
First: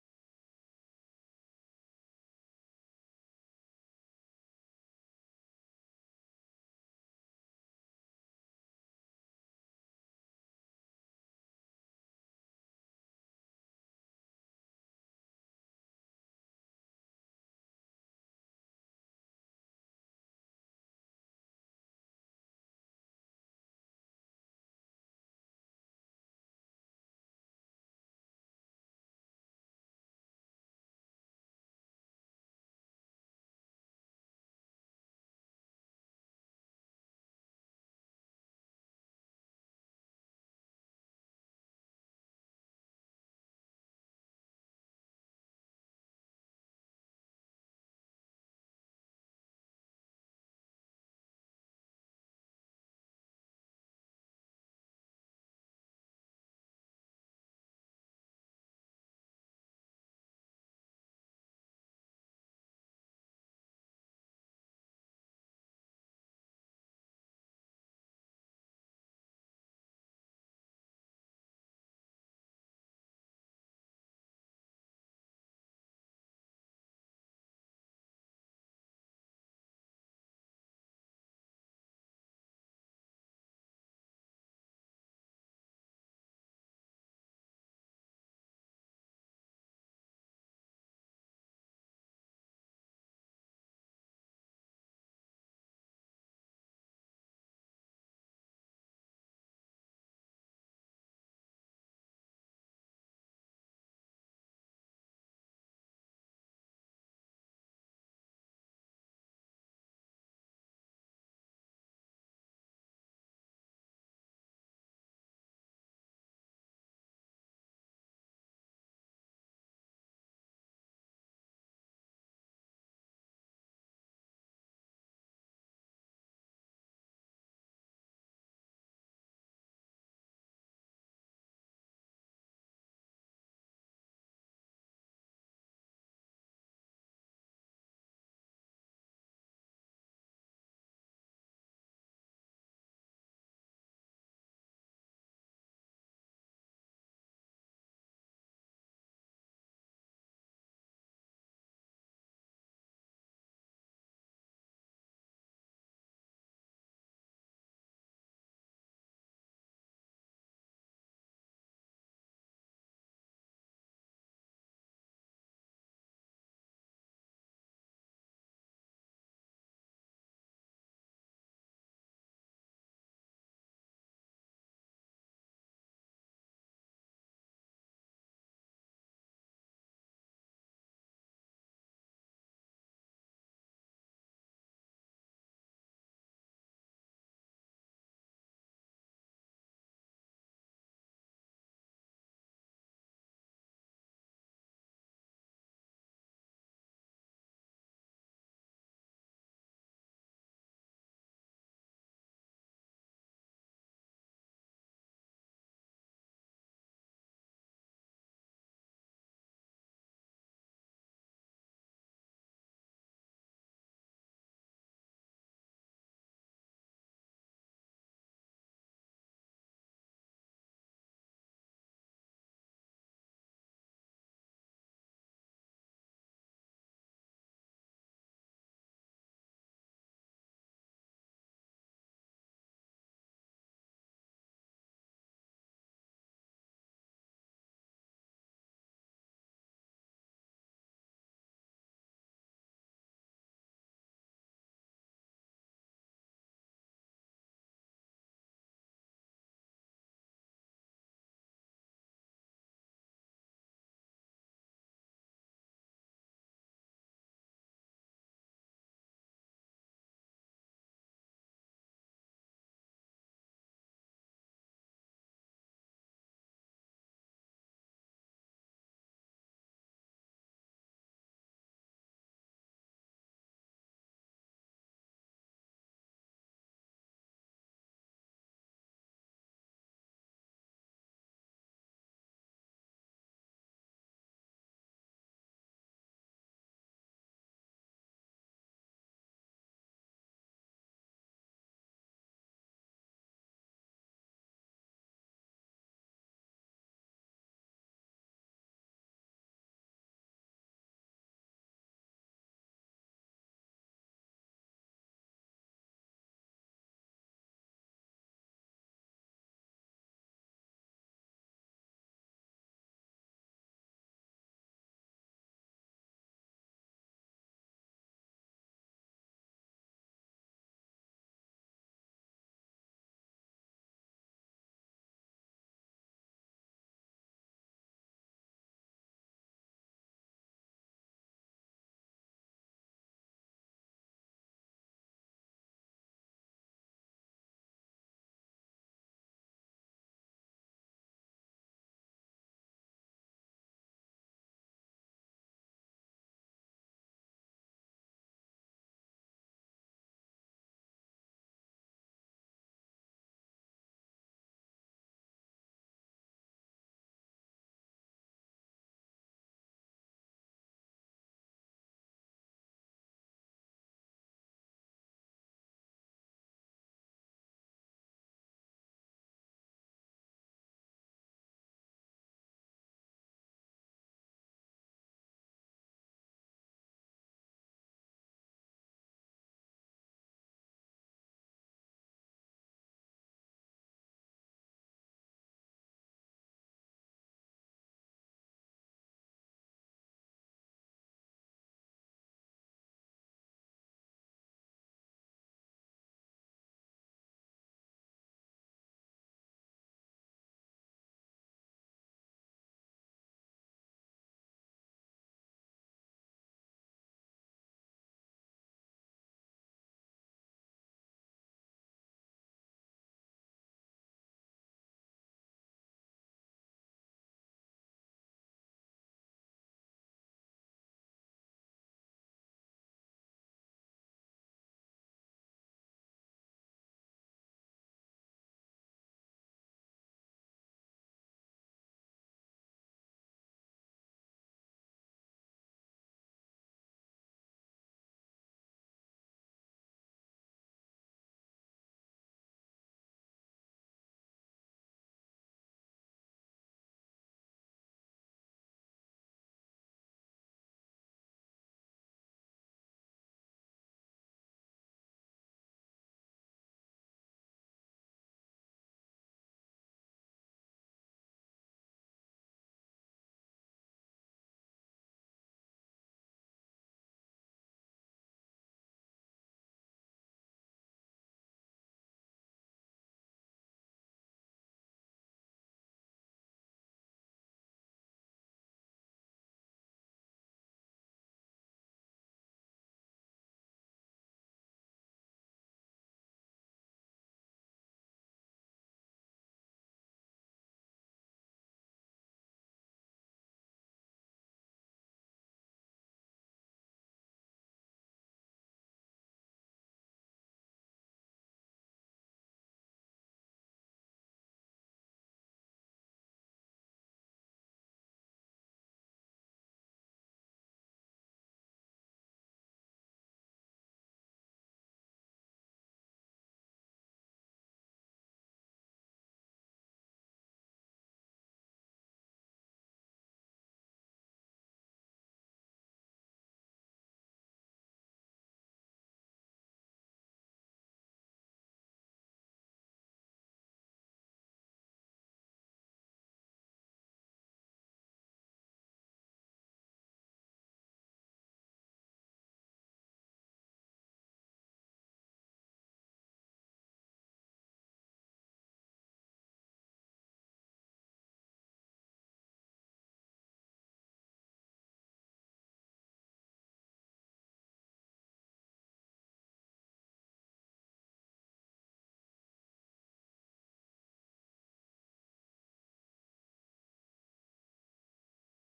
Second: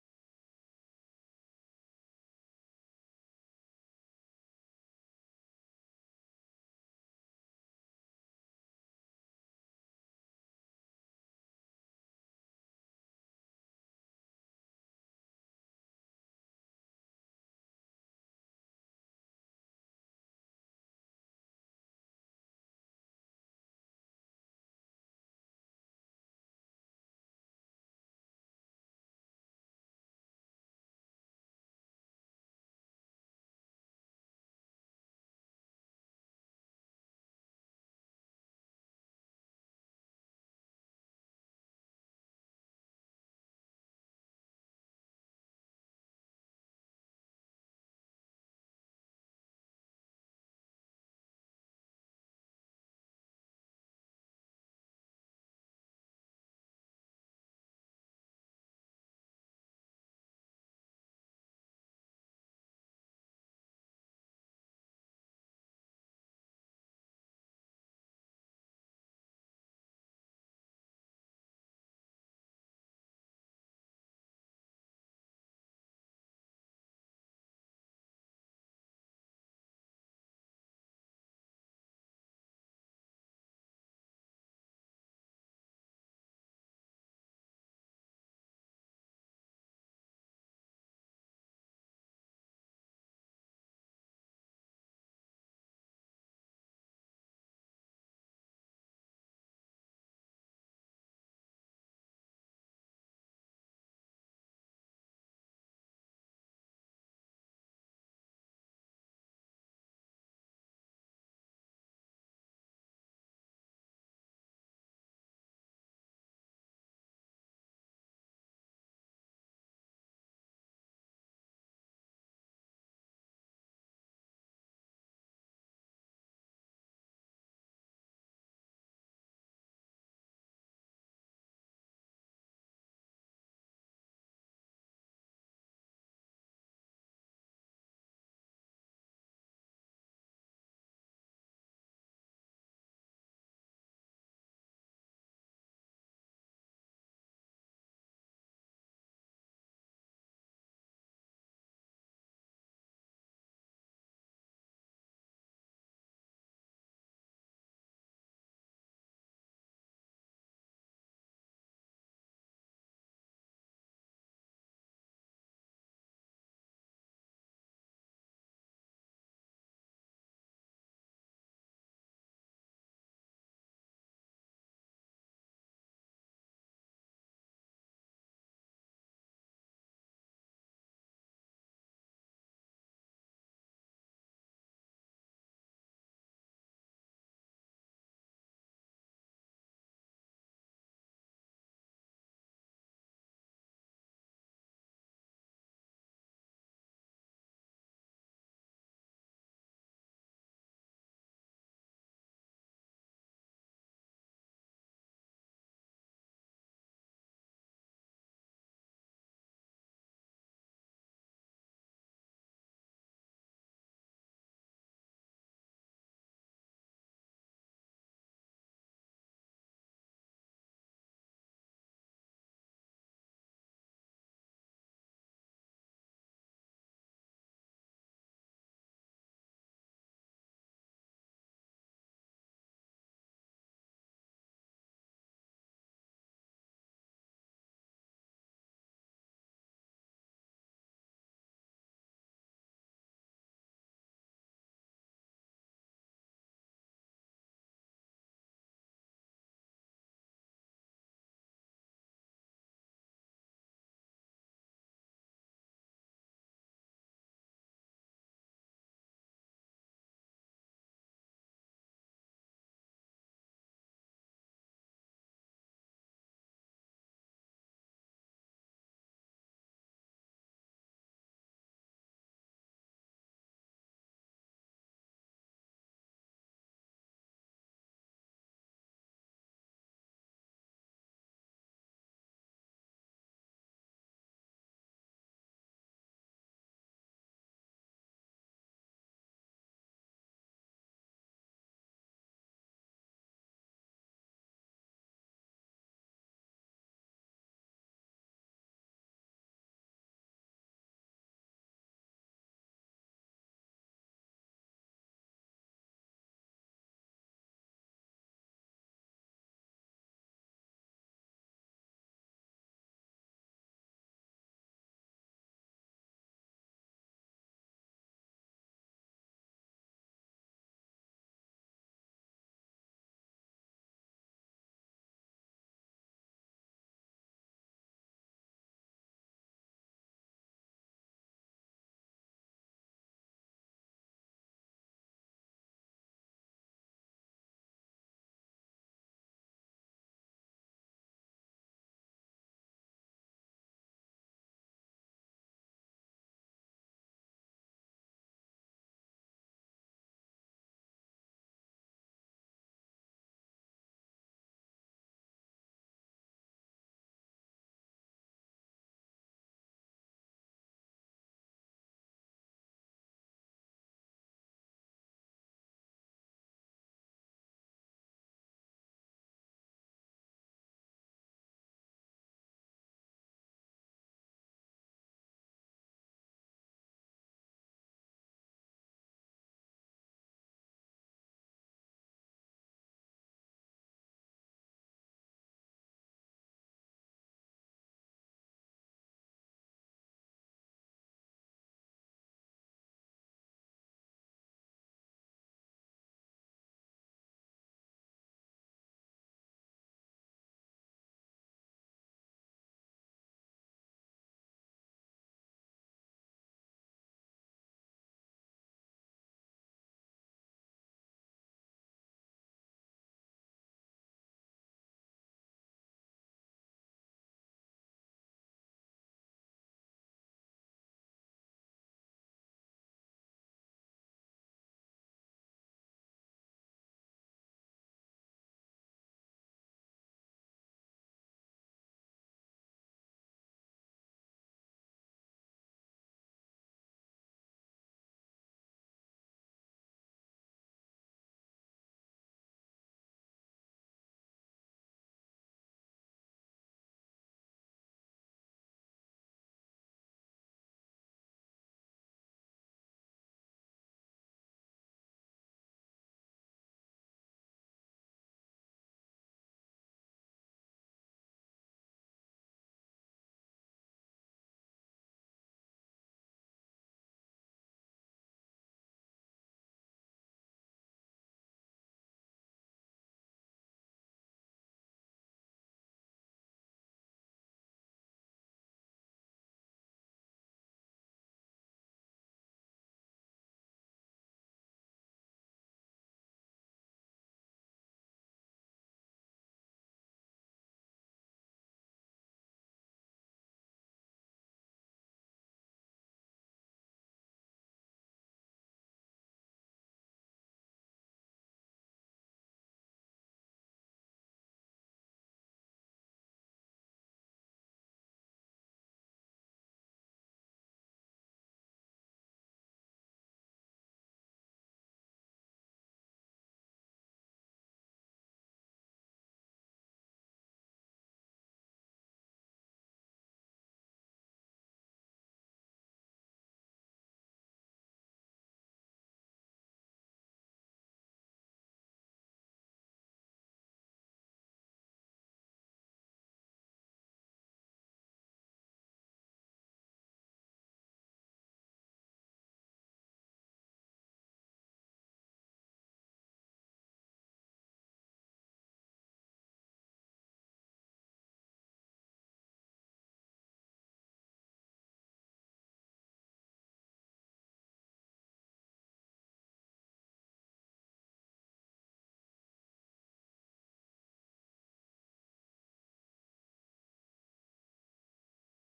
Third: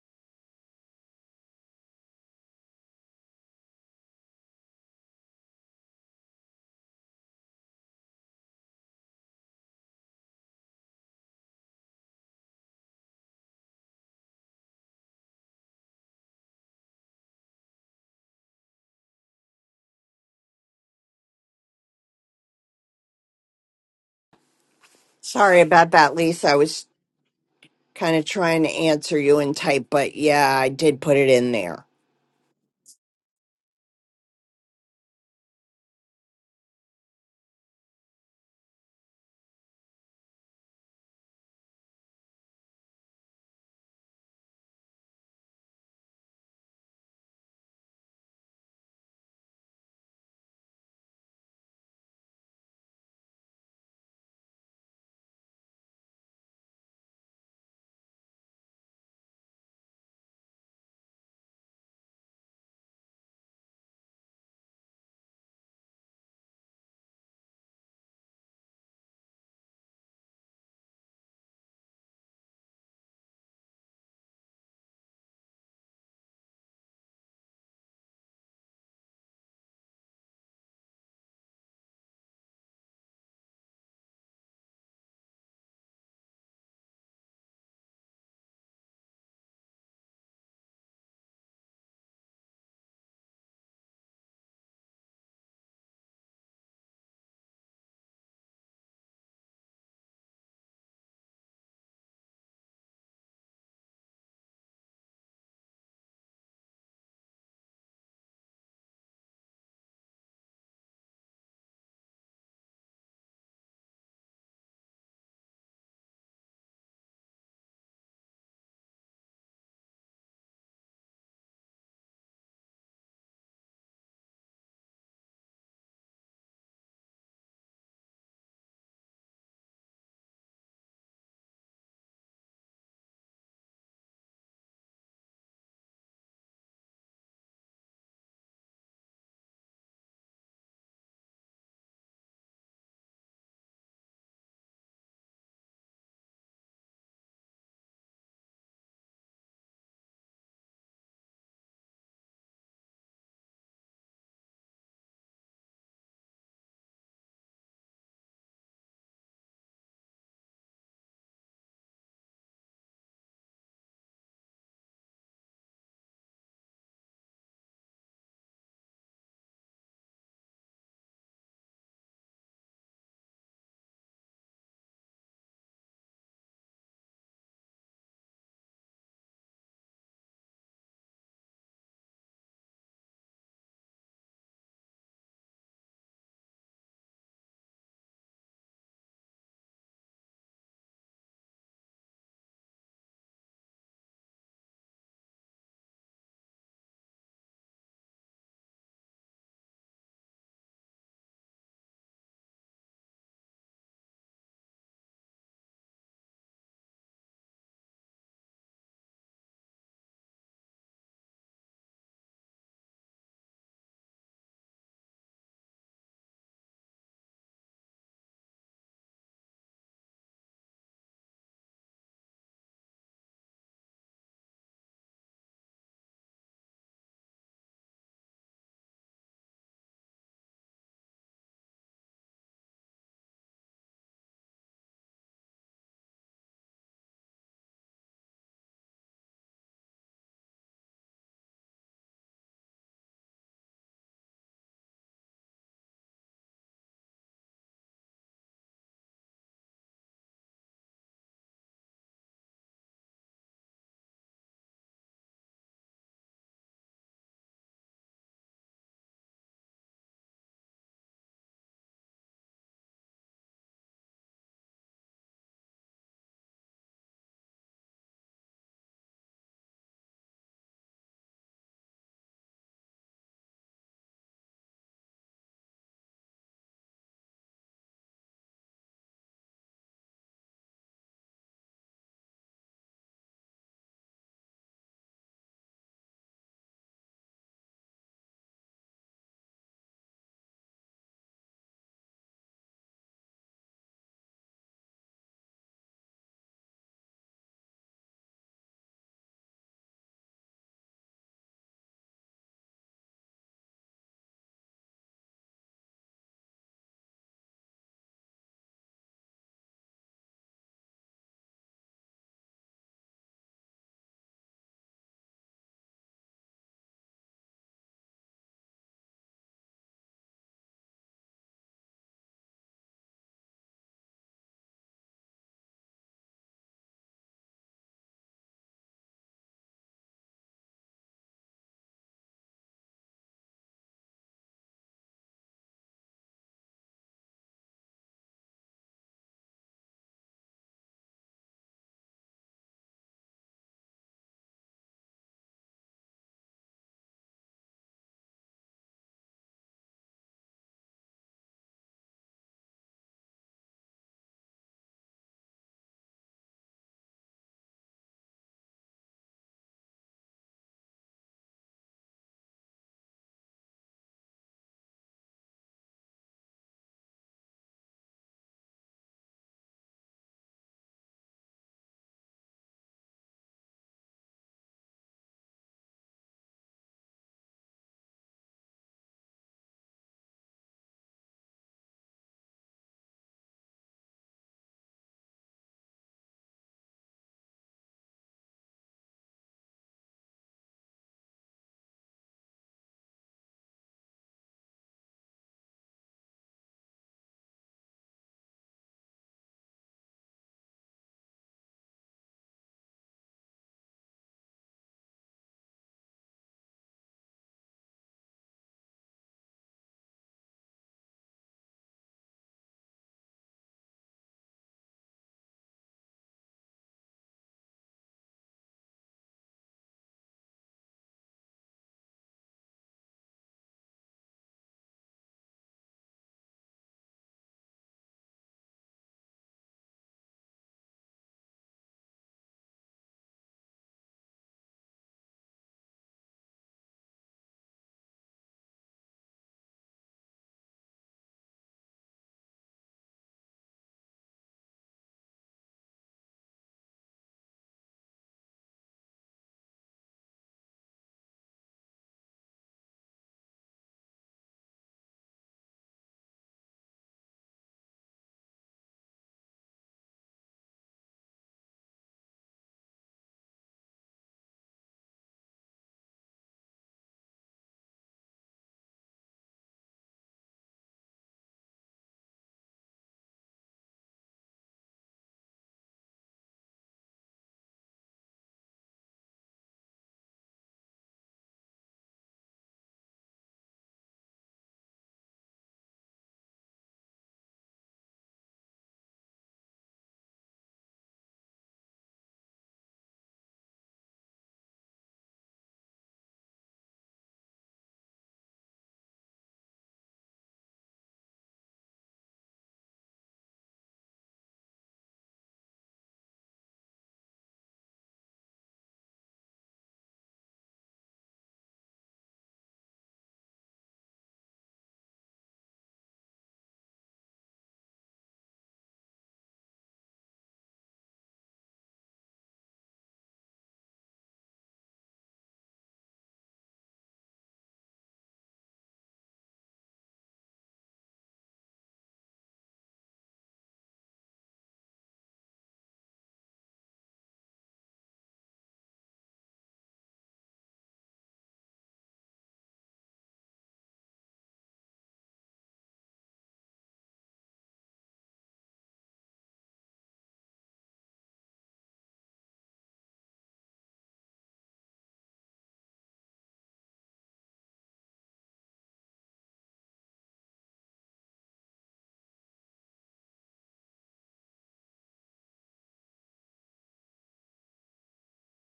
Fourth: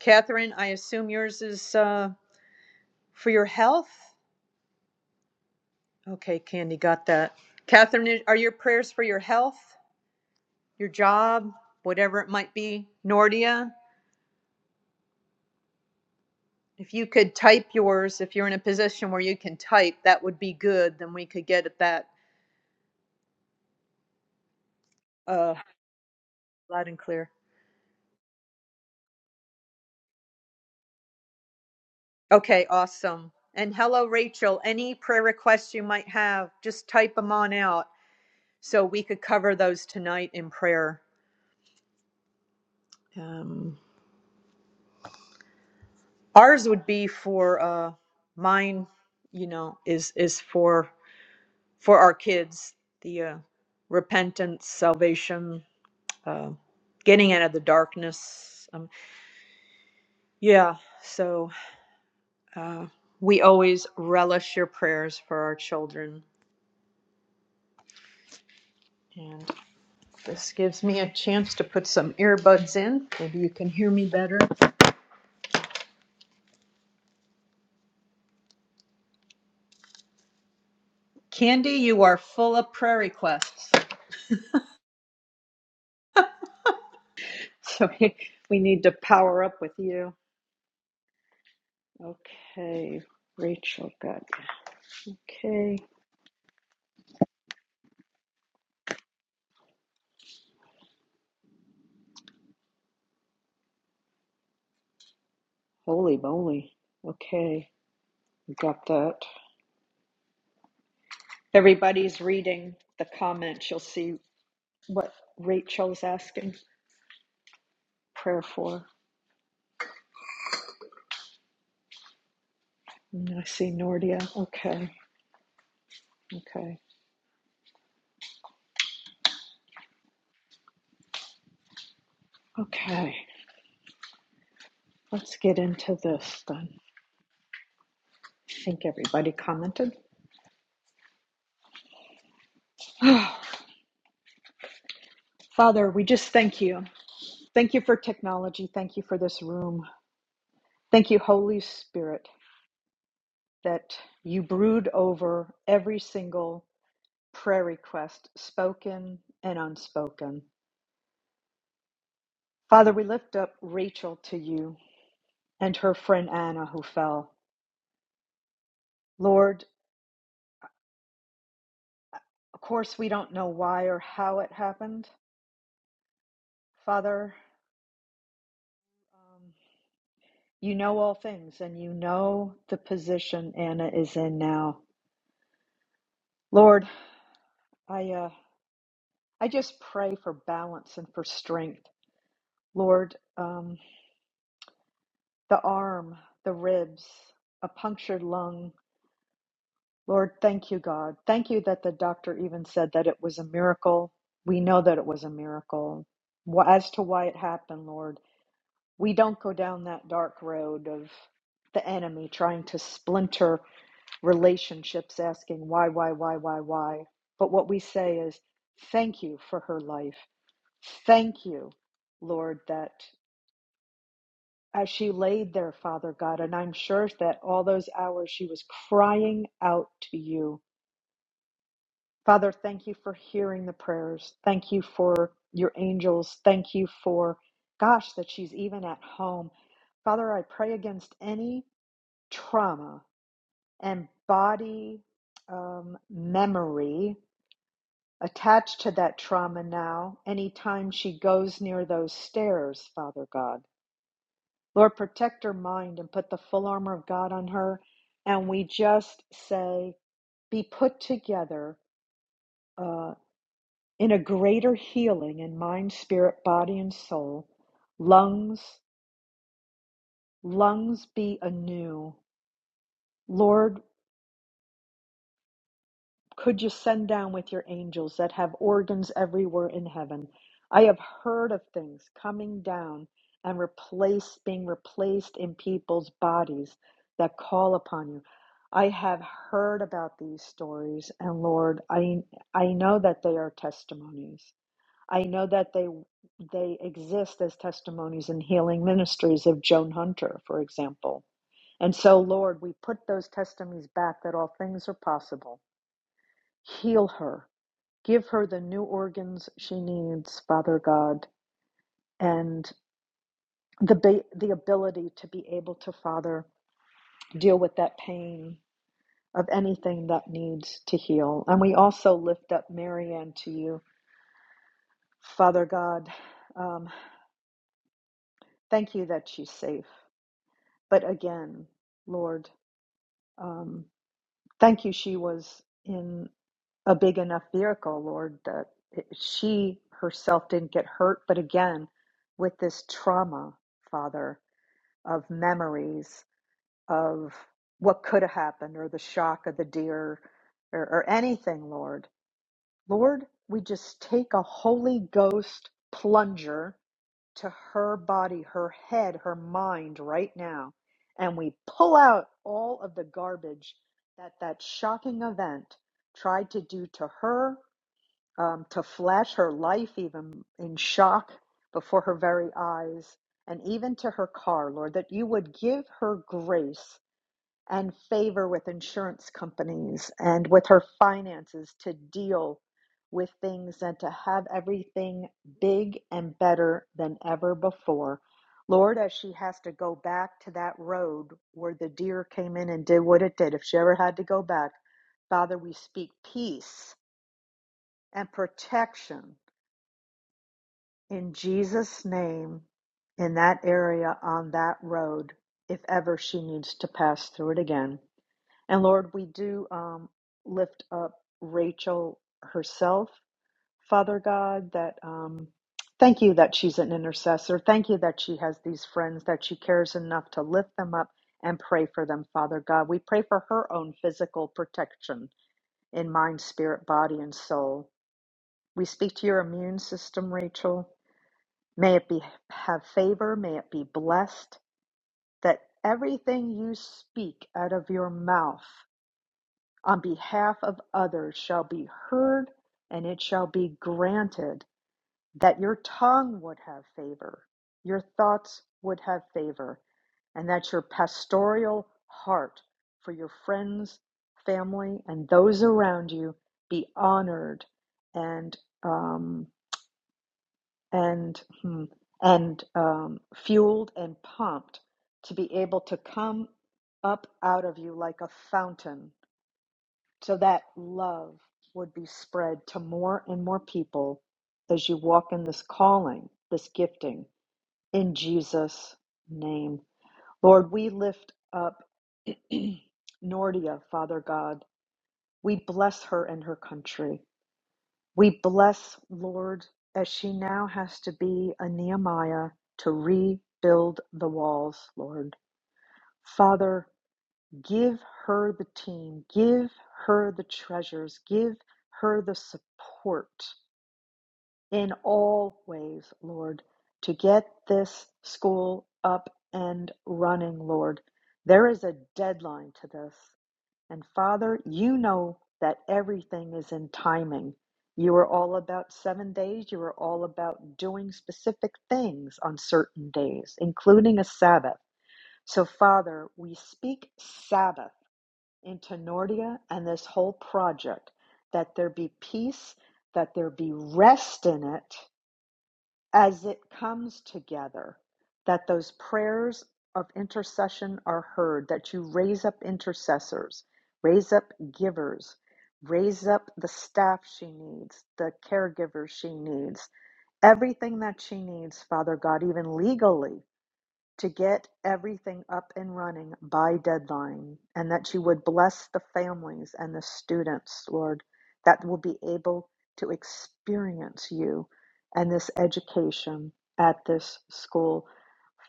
Catherine, I assume yours is uh, for your health. Okay, Candy got that. Catherine, are your prayers for your health, your job, whatever it might be? Nordia, if you could type yours, if you're in a position where you can type, that would be good. Then we could get at that uh,
Sorry about that, Lisa. I
loud
was
and clear.
kind of trying to answer you in type, but yeah, I did put it in there.
Okay, awesome. And hello, Rachel. Any prayer requests you might have, just type them on out so we could cover those tonight in prayer. Um, ours would be for uh, mine. You know, is is for for our kids the uh, repentance, salvation, uh, getting out of the darkness. Um, yeah. So uh, we always relish your prayers for our children. and This gives me a chance to put some earbuds in. Maybe you can hear me better. Candy, you are full of prayer requests. So we, we need to power up with you. Okay, Rachel got. Okay, holy moly. Okay, we got that. Everybody's reading the comments. You'll see what Rachel's asking prayer for. And I see Nordia. Okay, okay, okay. Let's get into this then. I think everybody commented. Oh, Father, we just thank you. Thank you for technology. Thank you for this room. Thank you, Holy Spirit, that you brood over every single prayer request, spoken and unspoken. Father, we lift up Rachel to you and her friend Anna who fell. Lord, of course, we don't know why or how it happened. Father, um, you know all things and you know the position Anna is in now. Lord, I uh, I just pray for balance and for strength, Lord. Um, the arm, the ribs, a punctured lung. Lord, thank you, God. Thank you that the doctor even said that it was a miracle. We know that it was a miracle. Wh- As to why it happened, Lord, we don't go down that dark road of the enemy trying to splinter relationships, asking why, why, why, why, why. But what we say is, thank you for her life. Thank you, Lord, that as she laid there, Father God, and I'm sure that all those hours she was crying out to you. Father, thank you for hearing the prayers. Thank you for your angels. Thank you for, gosh, that she's even at home. Father, I pray against any trauma and body um, memory attached to that trauma now, anytime she goes near those stairs, Father God. Lord, protect her mind and put the full armor of God on her. And we just say, be put together uh, in a greater healing in mind, spirit, body, and soul. Lungs, lungs be anew. Lord, Could you send down with your angels that have organs everywhere in heaven? I have heard of things coming down and replaced, being replaced in people's bodies that call upon you. I have heard about these stories, and Lord, I I know that they are testimonies. I know that they they exist as testimonies in healing ministries of Joan Hunter, for example. And so, Lord, we put those testimonies back that all things are possible. Heal her Give her the new organs she needs, Father God, and the ba- the ability to be able to, Father, deal with that pain of anything that needs to heal. And we also lift up Marianne to you, Father God. Um, thank you that she's safe. But again, Lord, um, thank you she was in a big enough vehicle, Lord, that it, she herself didn't get hurt. But again, with this trauma, Father. of memories of what could have happened or the shock of the deer or, or anything, Lord. Lord, we just take a Holy Ghost plunger to her body, her head, her mind right now, and we pull out all of the garbage that that shocking event tried to do to her um, to flash her life even in shock before her very eyes, and even to her car, Lord, that you would give her grace and favor with insurance companies and with her finances to deal with things and to have everything big and better than ever before. Lord, as she has to go back to that road where the deer came in and did what it did, if she ever had to go back, Father, we speak peace and protection in Jesus' name, in that area on that road, if ever she needs to pass through it again. And Lord, we do um, lift up Rachel herself, Father God, that um, thank you that she's an intercessor. Thank you that she has these friends, that she cares enough to lift them up and pray for them, Father God. We pray for her own physical protection in mind, spirit, body, and soul. We speak to your immune system, Rachel. May it be have favor, may it be blessed, that everything you speak out of your mouth on behalf of others shall be heard, and it shall be granted that your tongue would have favor, your thoughts would have favor, and that your pastoral heart for your friends, family, and those around you be honored and um and hmm, and um, fueled and pumped to be able to come up out of you like a fountain, so that love would be spread to more and more people as you walk in this calling, this gifting, in Jesus' name, Lord. We lift up Nordia, Father God. We bless her and her country. We bless, Lord, as she now has to be a Nehemiah to rebuild the walls, Lord. Father, give her the team, give her the treasures, give her the support in all ways, Lord, to get this school up and running, Lord. There is a deadline to this. And Father, you know that everything is in timing. You are all about seven days. You are all about doing specific things on certain days, including a Sabbath. So, Father, we speak Sabbath into Nordia and this whole project that there be peace, that there be rest in it, as it comes together, that those prayers of intercession are heard, that you raise up intercessors, raise up givers, raise up the staff she needs, the caregivers she needs, everything that she needs, Father God, even legally to get everything up and running by deadline and that you would bless the families and the students, Lord, that will be able to experience you and this education at this school.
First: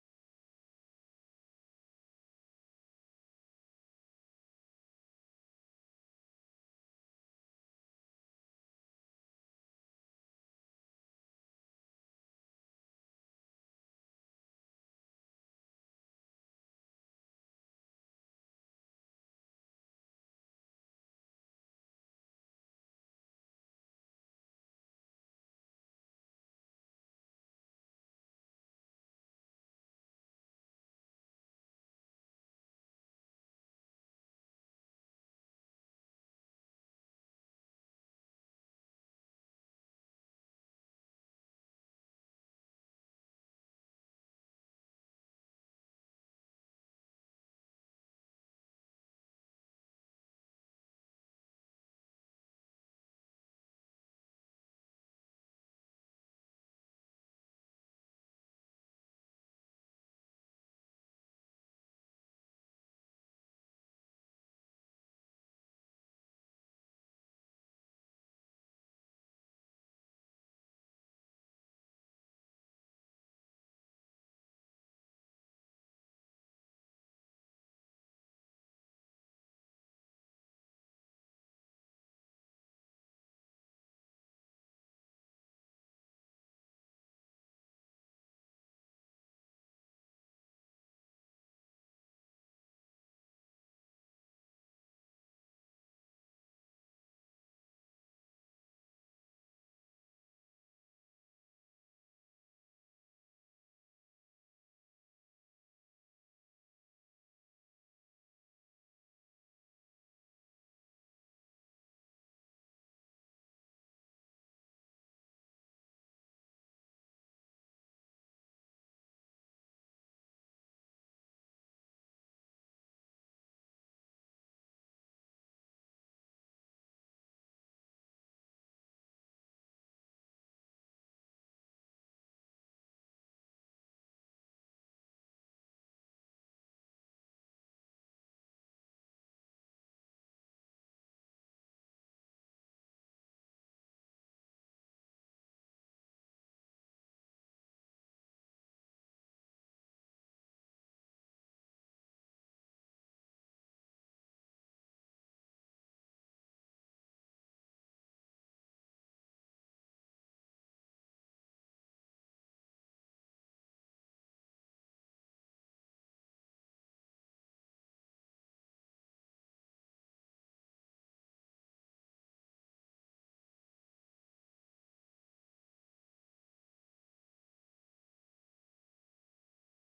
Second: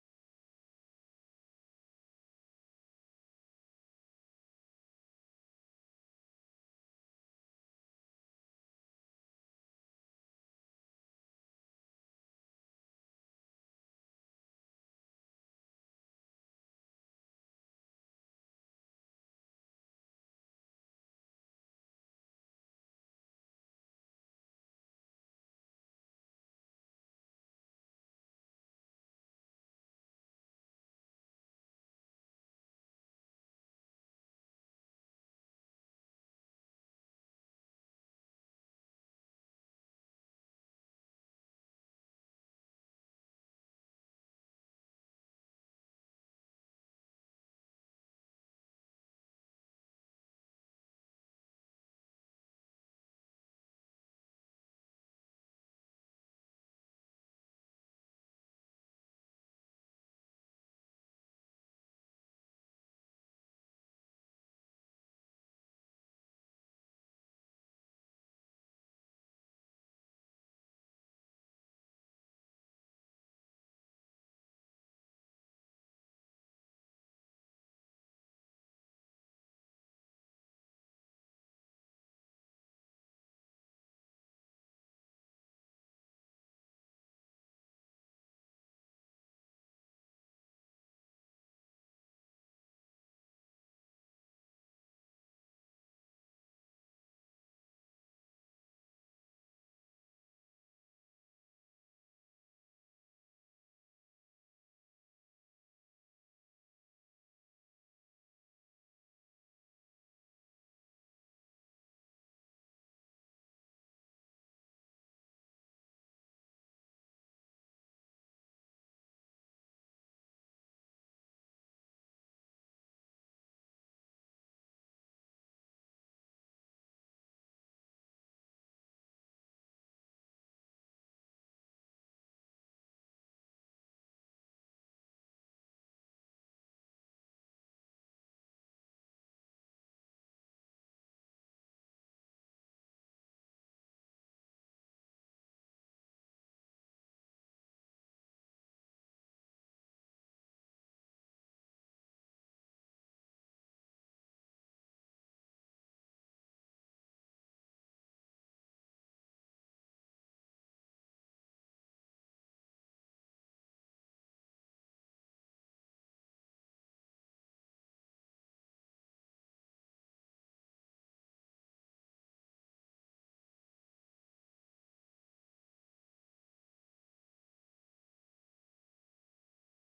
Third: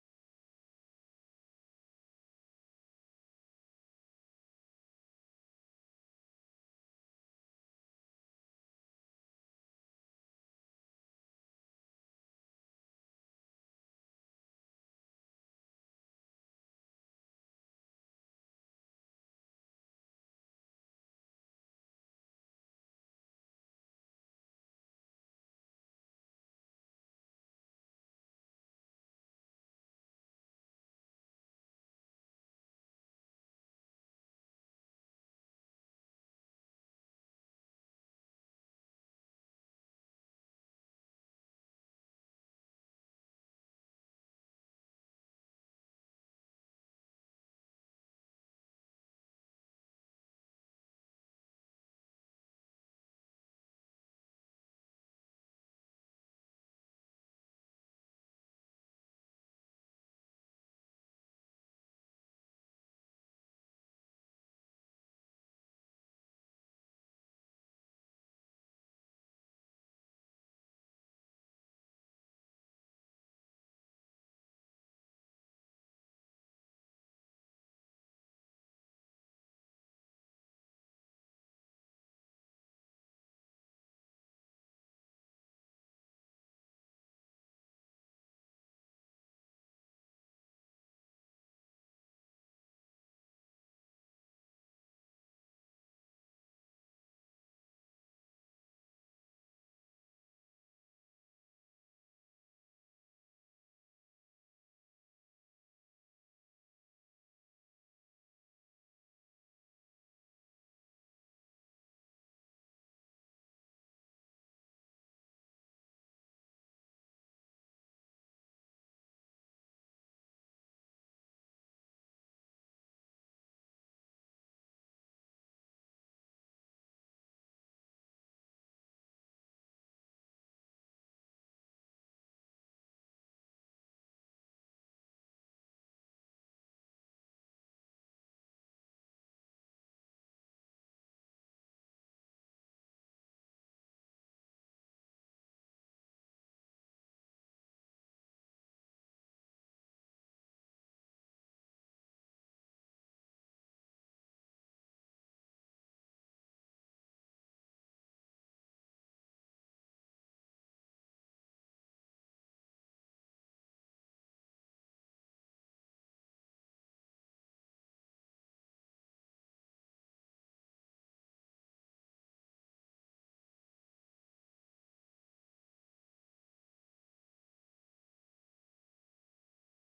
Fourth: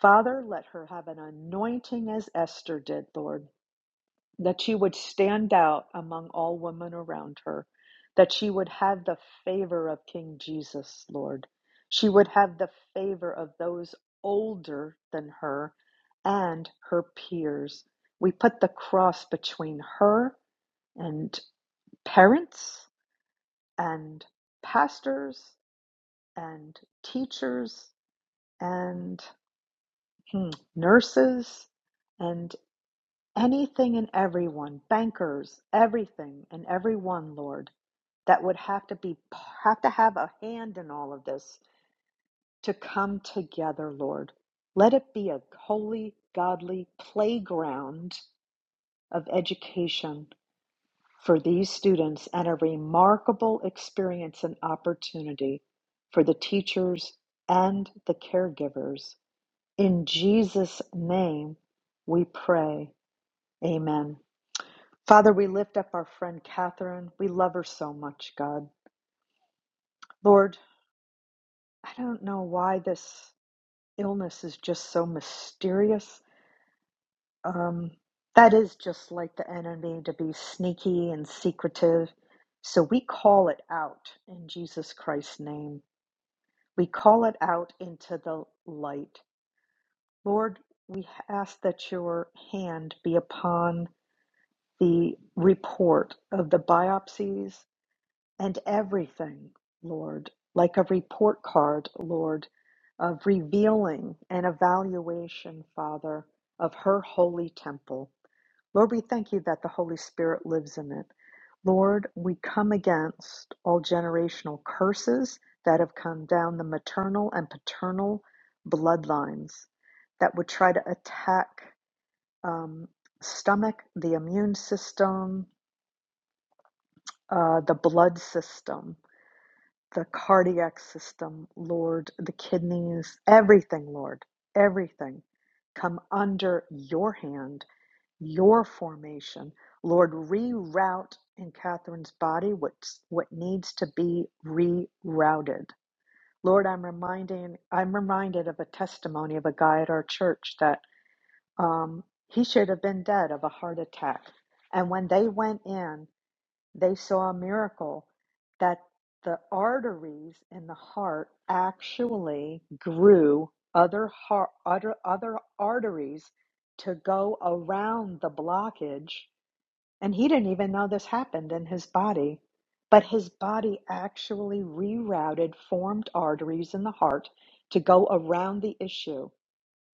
Father, let her have an anointing as Esther did, Lord that she would stand out among all women around her, that she would have the favor of King Jesus, Lord. She would have the favor of those older than her and her peers. We put the cross between her and parents and pastors and teachers and hmm, nurses. And Anything and everyone, bankers, everything and everyone, Lord, that would have to be have to have a hand in all of this to come together, Lord. Let it be a holy, godly playground of education for these students and a remarkable experience and opportunity for the teachers and the caregivers. In Jesus' name we pray. Amen. Father, we lift up our friend Catherine. We love her so much, God. Lord, I don't know why this illness is just so mysterious. Um, that is just like the enemy to be sneaky and secretive. So we call it out in Jesus Christ's name. We call it out into the light. Lord, we ask that your hand be upon the report of the biopsies And everything, Lord, like a report card, Lord, of revealing and evaluation, Father, of her holy temple. Lord, we thank you that the Holy Spirit lives in it. Lord, we come against all generational curses that have come down the maternal and paternal bloodlines that would try to attack um, stomach, the immune system, uh, the blood system. the cardiac system, Lord, the kidneys, everything, Lord, everything come under your hand, your formation. Lord, reroute in Catherine's body what's what needs to be rerouted. Lord, I'm reminding I'm reminded of a testimony of a guy at our church that um, he should have been dead of a heart attack. And when they went in they saw a miracle that the arteries in the heart actually grew other heart, other, other arteries to go around the blockage. And he didn't even know this happened in his body. But his body actually rerouted formed arteries in the heart to go around the issue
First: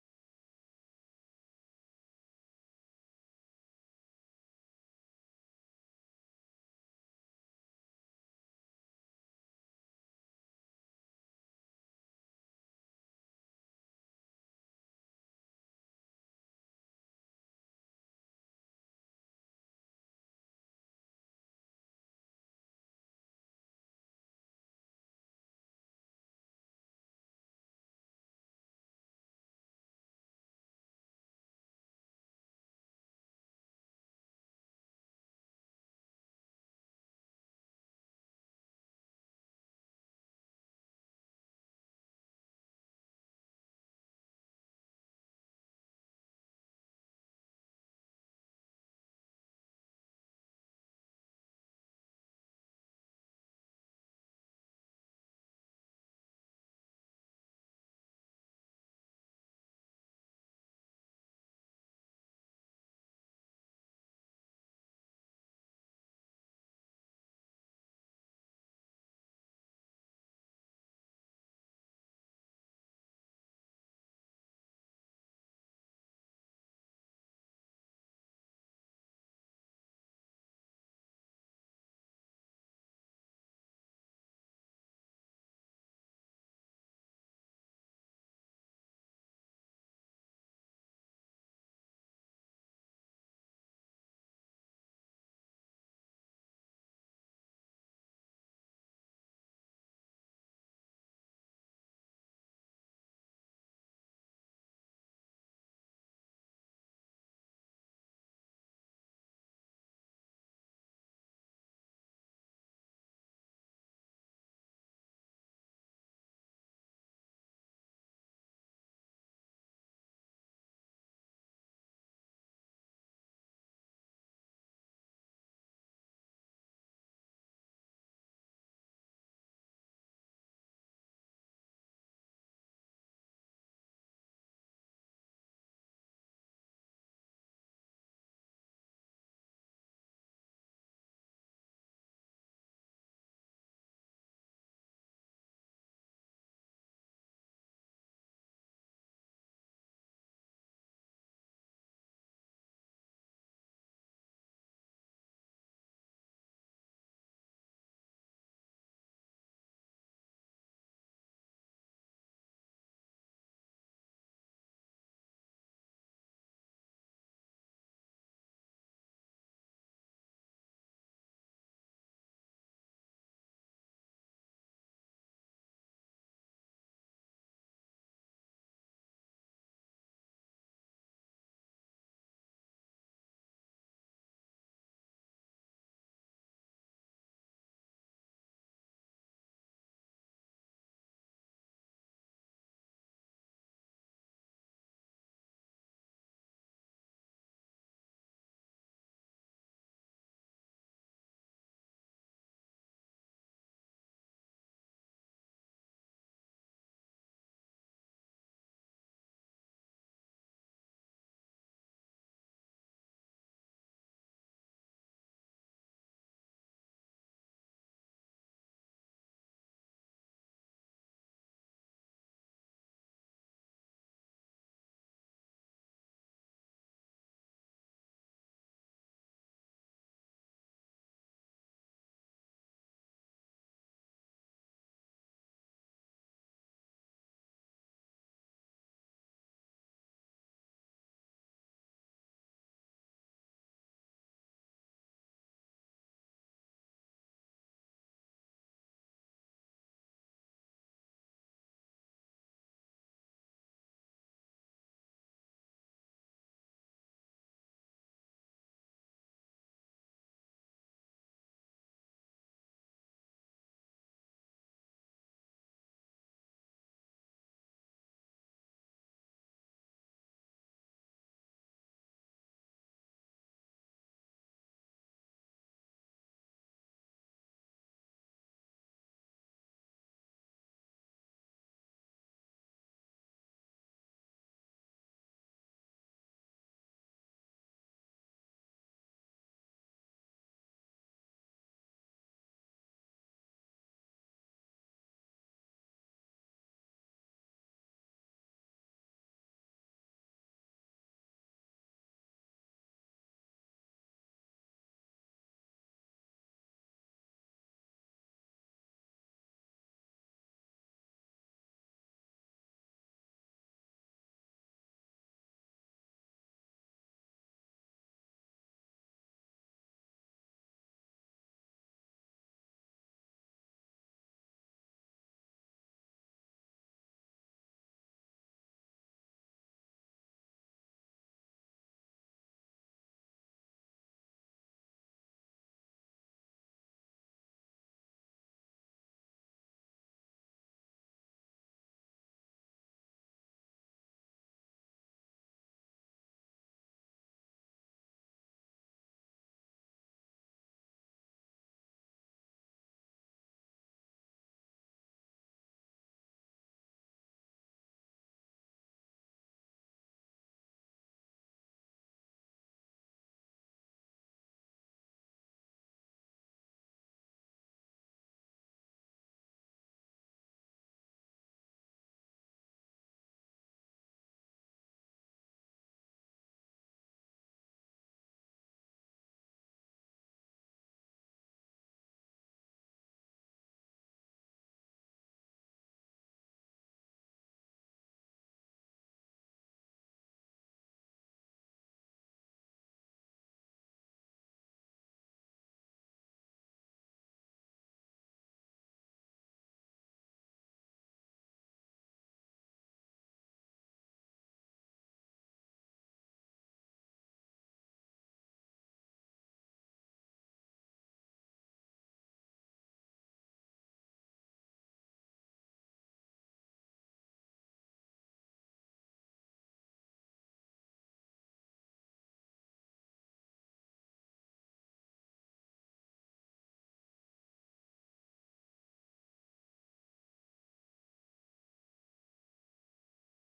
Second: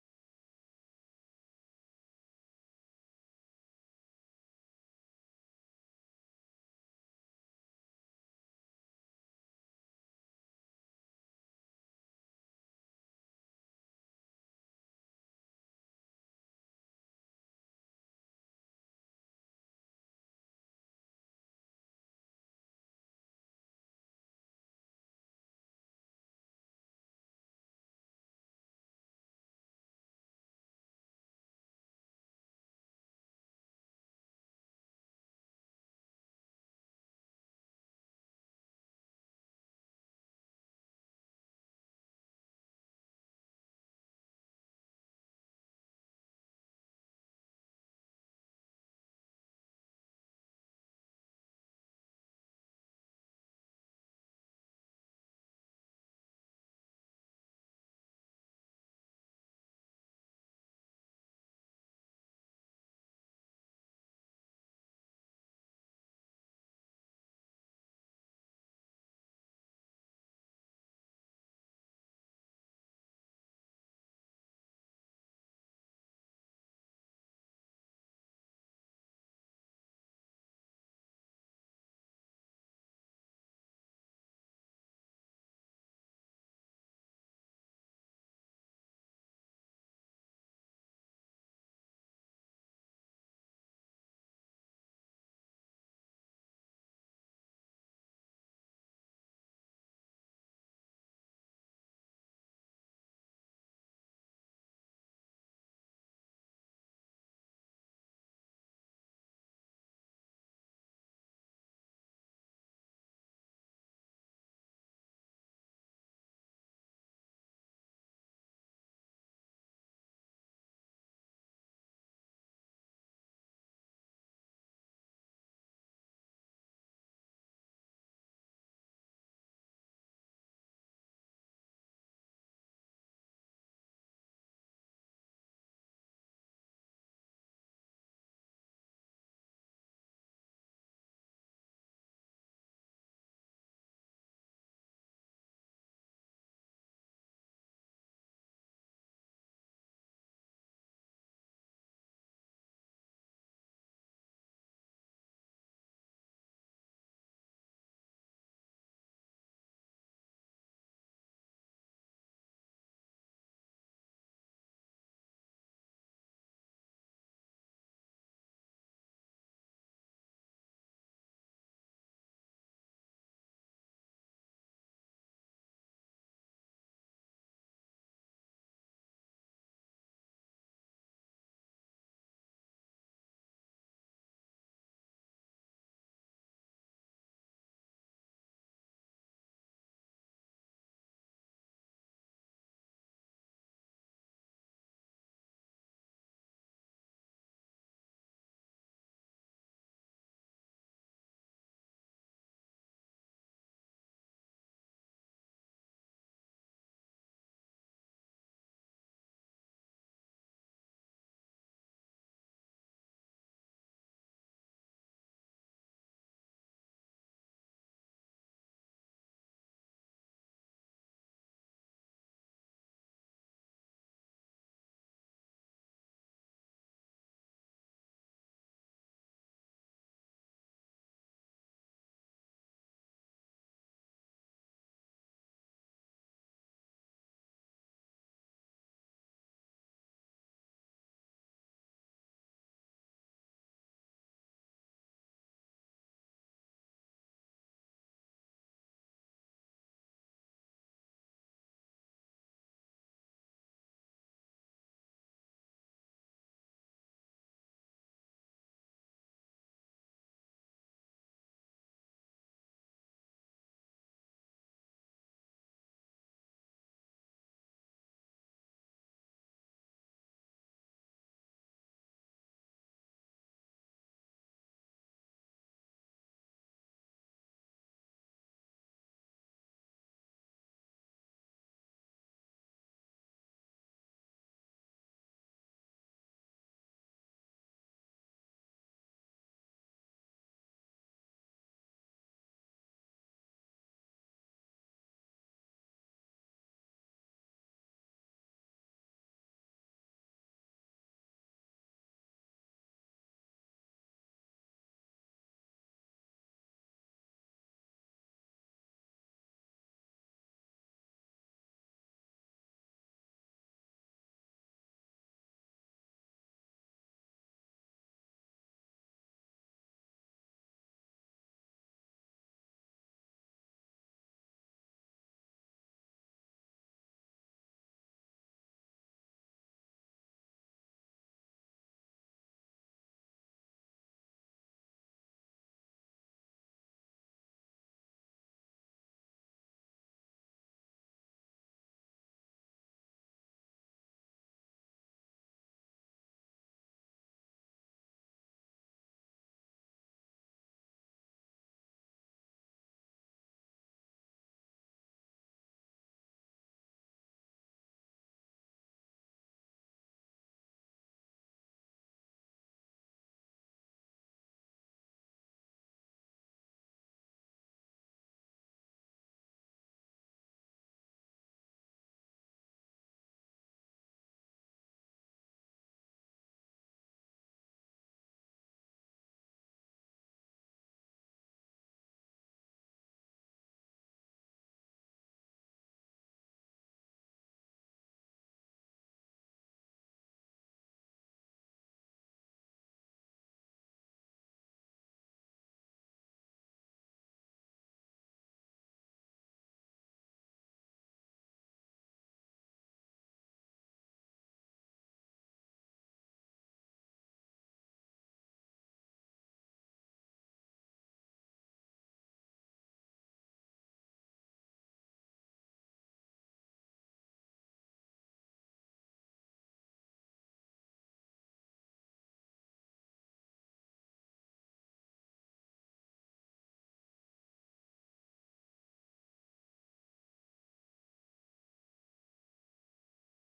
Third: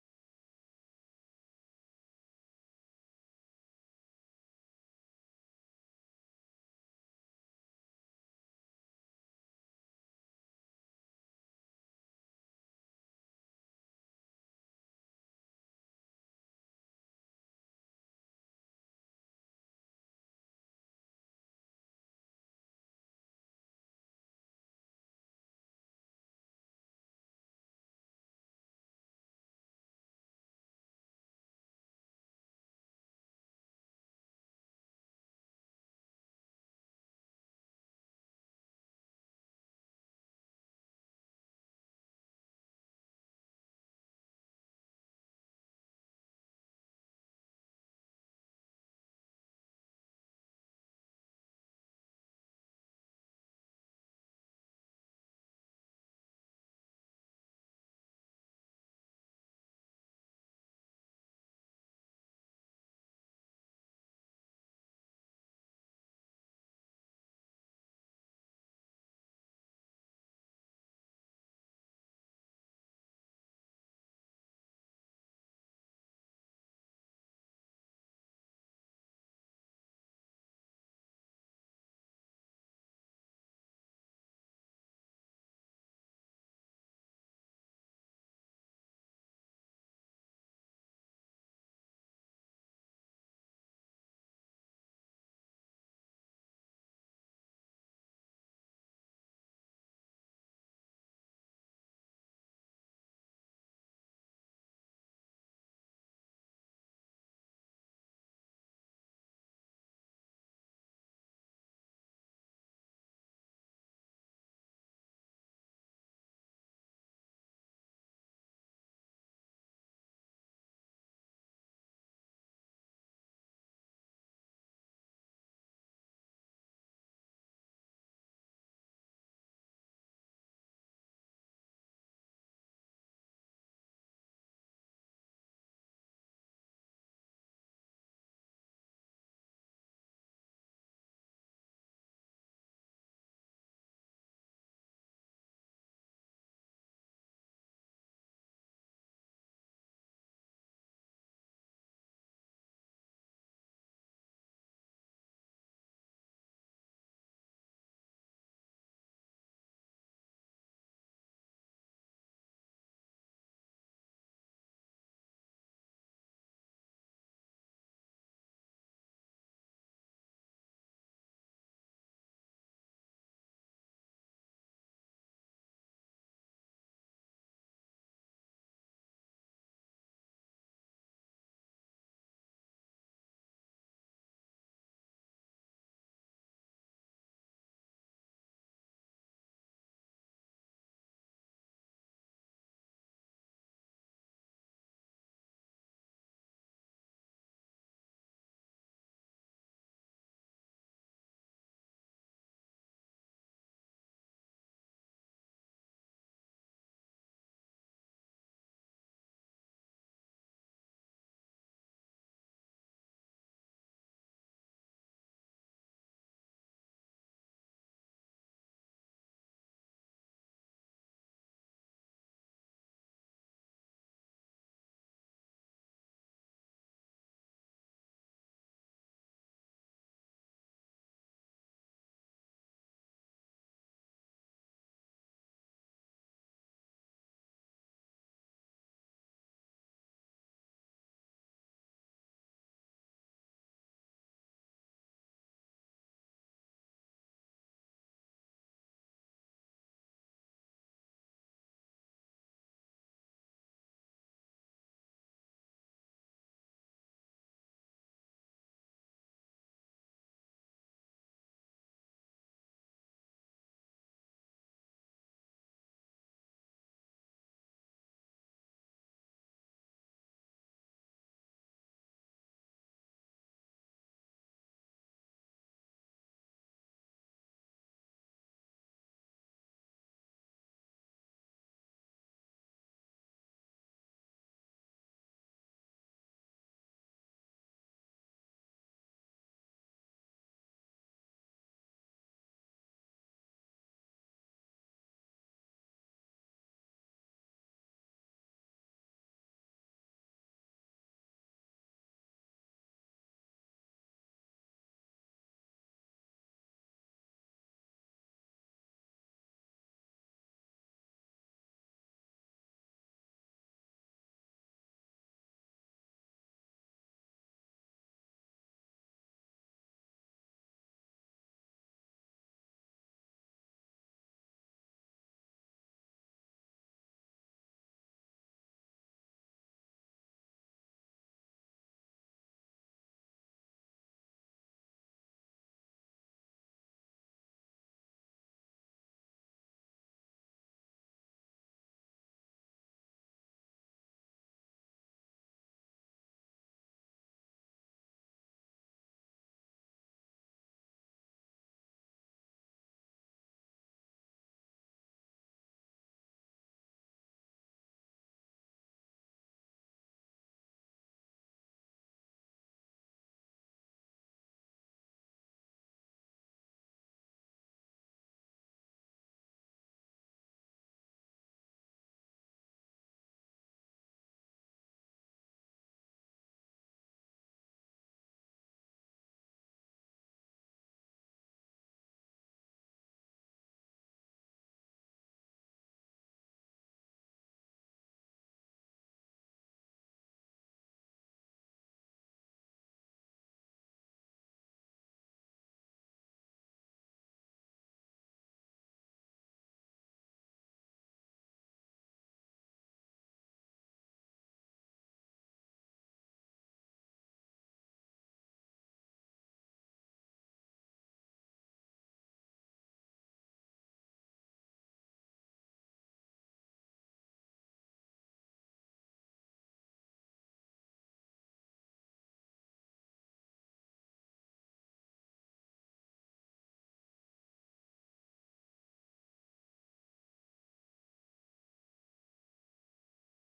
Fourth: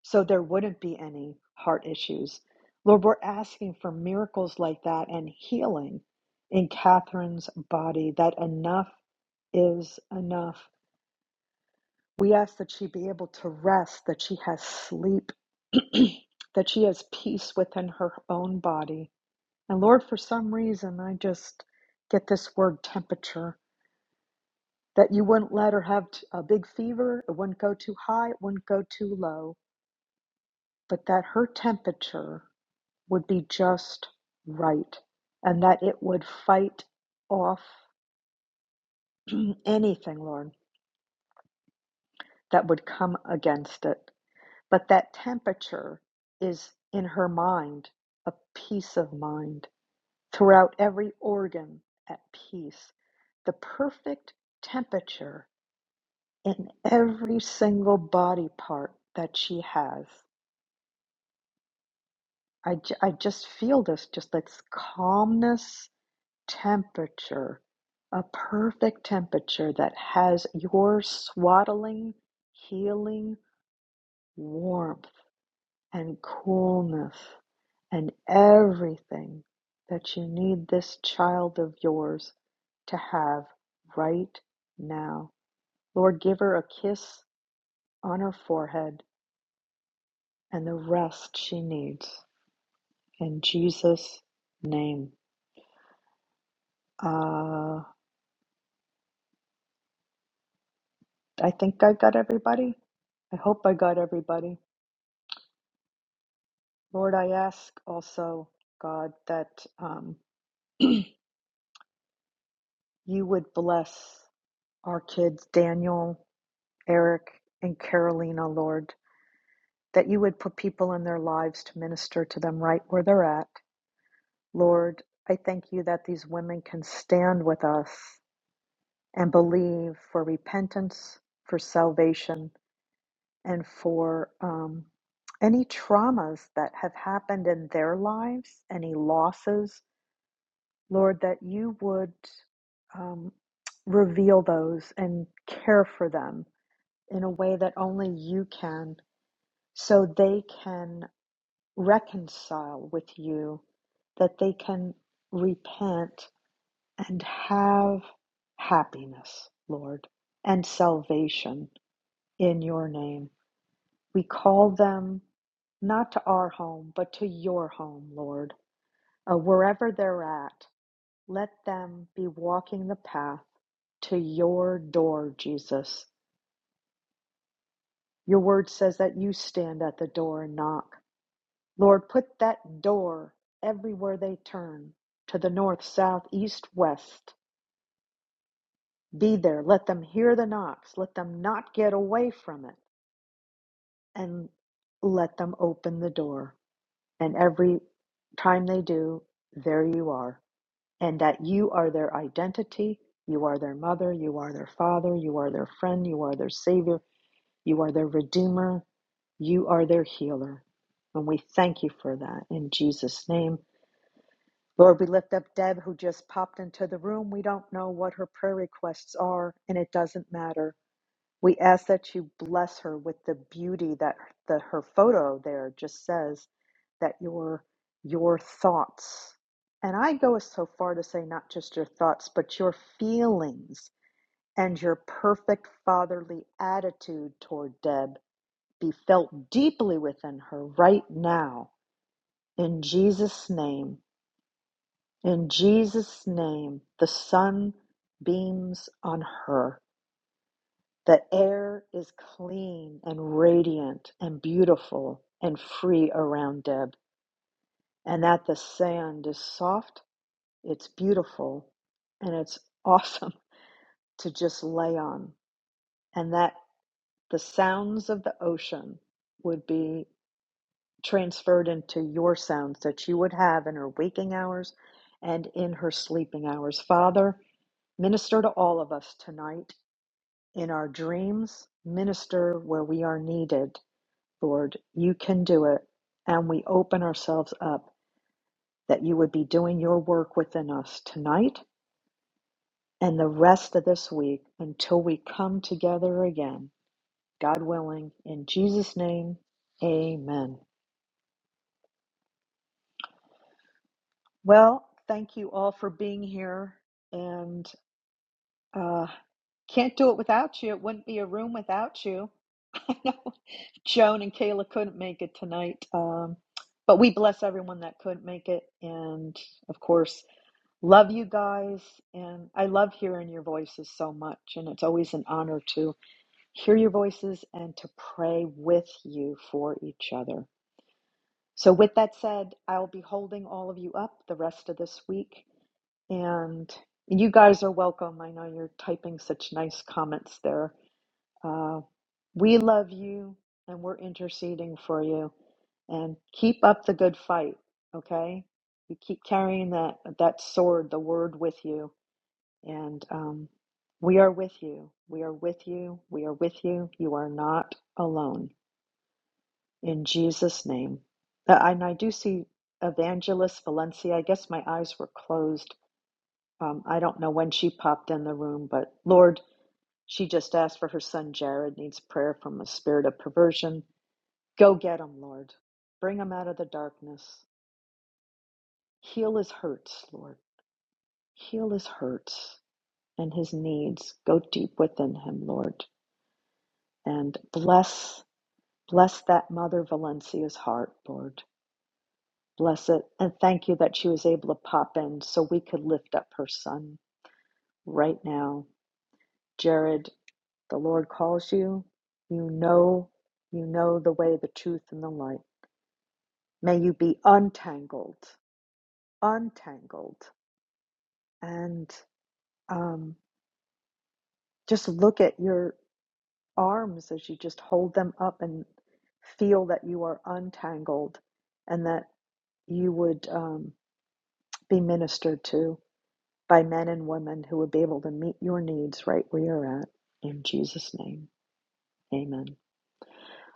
so there wouldn't be any heart issues. Lord, we're asking for miracles like that and healing in Catherine's body, that enough is enough. We ask that she be able to rest, that she has sleep, that she has peace within her own body. And Lord, for some reason, I just get this word temperature that you wouldn't let her have a big fever, it wouldn't go too high, it wouldn't go too low, but that her temperature would be just right and that it would fight off anything, Lord, that would come against it. But that temperature is in her mind, a peace of mind, throughout every organ at peace, the perfect temperature in every single body part that she has. I, j- I just feel this, just this calmness temperature, a perfect temperature that has your swaddling, healing warmth and coolness and everything that you need this child of yours to have right now. Lord, give her a kiss on her forehead and the rest she needs. In Jesus' name. Uh, I think I got everybody. I hope I got everybody. Lord, I ask also, God, that um, you would bless our kids, Daniel, Eric, and Carolina, Lord, that you would put people in their lives to minister to them right where they're at. Lord, I thank you that these women can stand with us and believe for repentance, for salvation, and for um, any traumas that have happened in their lives, any losses Lord, that you would um, reveal those and care for them in a way that only you can, so they can reconcile with you, that they can repent and have happiness, Lord, and salvation in your name. We call them not to our home, but to your home, Lord. Uh, wherever they're at, let them be walking the path to your door, Jesus. Your word says that you stand at the door and knock. Lord, put that door everywhere they turn to the north, south, east, west. Be there. Let them hear the knocks. Let them not get away from it. And let them open the door. And every time they do, there you are. And that you are their identity. You are their mother. You are their father. You are their friend. You are their savior. You are their Redeemer. You are their healer. And we thank you for that in Jesus' name. Lord, we lift up Deb, who just popped into the room. We don't know what her prayer requests are, and it doesn't matter. We ask that you bless her with the beauty that the, her photo there just says that your your thoughts, and I go so far to say not just your thoughts, but your feelings and your perfect fatherly attitude toward Deb be felt deeply within her right now. In Jesus' name, in Jesus' name, the sun beams on her. The air is clean and radiant and beautiful and free around Deb, and that the sand is soft, it's beautiful, and it's awesome to just lay on, and that the sounds of the ocean would be. transferred into your sounds that you would have in her waking hours and in her sleeping hours. Father, minister to all of us tonight in our dreams, minister where we are needed. Lord, you can do it. And we open ourselves up that you would be doing your work within us tonight and the rest of this week until we come together again. God willing, in Jesus' name, amen. Well, thank you all for being here. And uh, can't do it without you. It wouldn't be a room without you. I know Joan and Kayla couldn't make it tonight. Um, but we bless everyone that couldn't make it. And of course, love you guys. And I love hearing your voices so much. And it's always an honor to hear your voices and to pray with you for each other. So, with that said, I will be holding all of you up the rest of this week. And you guys are welcome. I know you're typing such nice comments there. Uh, we love you and we're interceding for you. And keep up the good fight, okay? You keep carrying that, that sword, the word with you. And um, we are with you. We are with you. We are with you. You are not alone. In Jesus' name. Uh, And I do see Evangelist Valencia. I guess my eyes were closed. Um, I don't know when she popped in the room, but Lord, she just asked for her son Jared, needs prayer from a spirit of perversion. Go get him, Lord. Bring him out of the darkness. Heal his hurts, Lord. Heal his hurts and his needs. Go deep within him, Lord. And bless, bless that mother Valencia's heart, Lord. Bless it. And thank you that she was able to pop in so we could lift up her son right now. Jared, The Lord calls you. You know, you know the way, the truth, and the light. May you be untangled, untangled, and um, just look at your arms as you just hold them up and feel that you are untangled, and that you would um, be ministered to by men and women who would be able to meet your needs right where you're at. In Jesus' name, Amen.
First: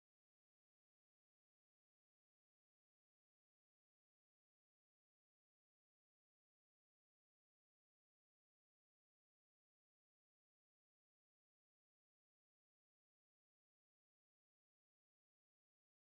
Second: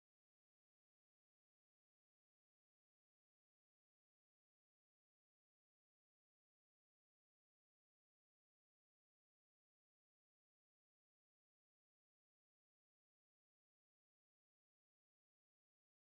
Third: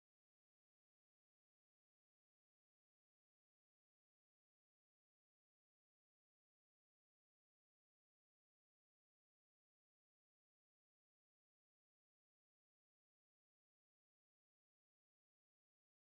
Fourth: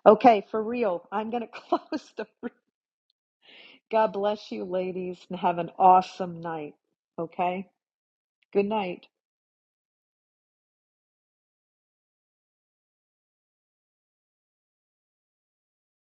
Okay, for real, I'm going to close the God bless you, ladies, and have an awesome night. Okay? Good night.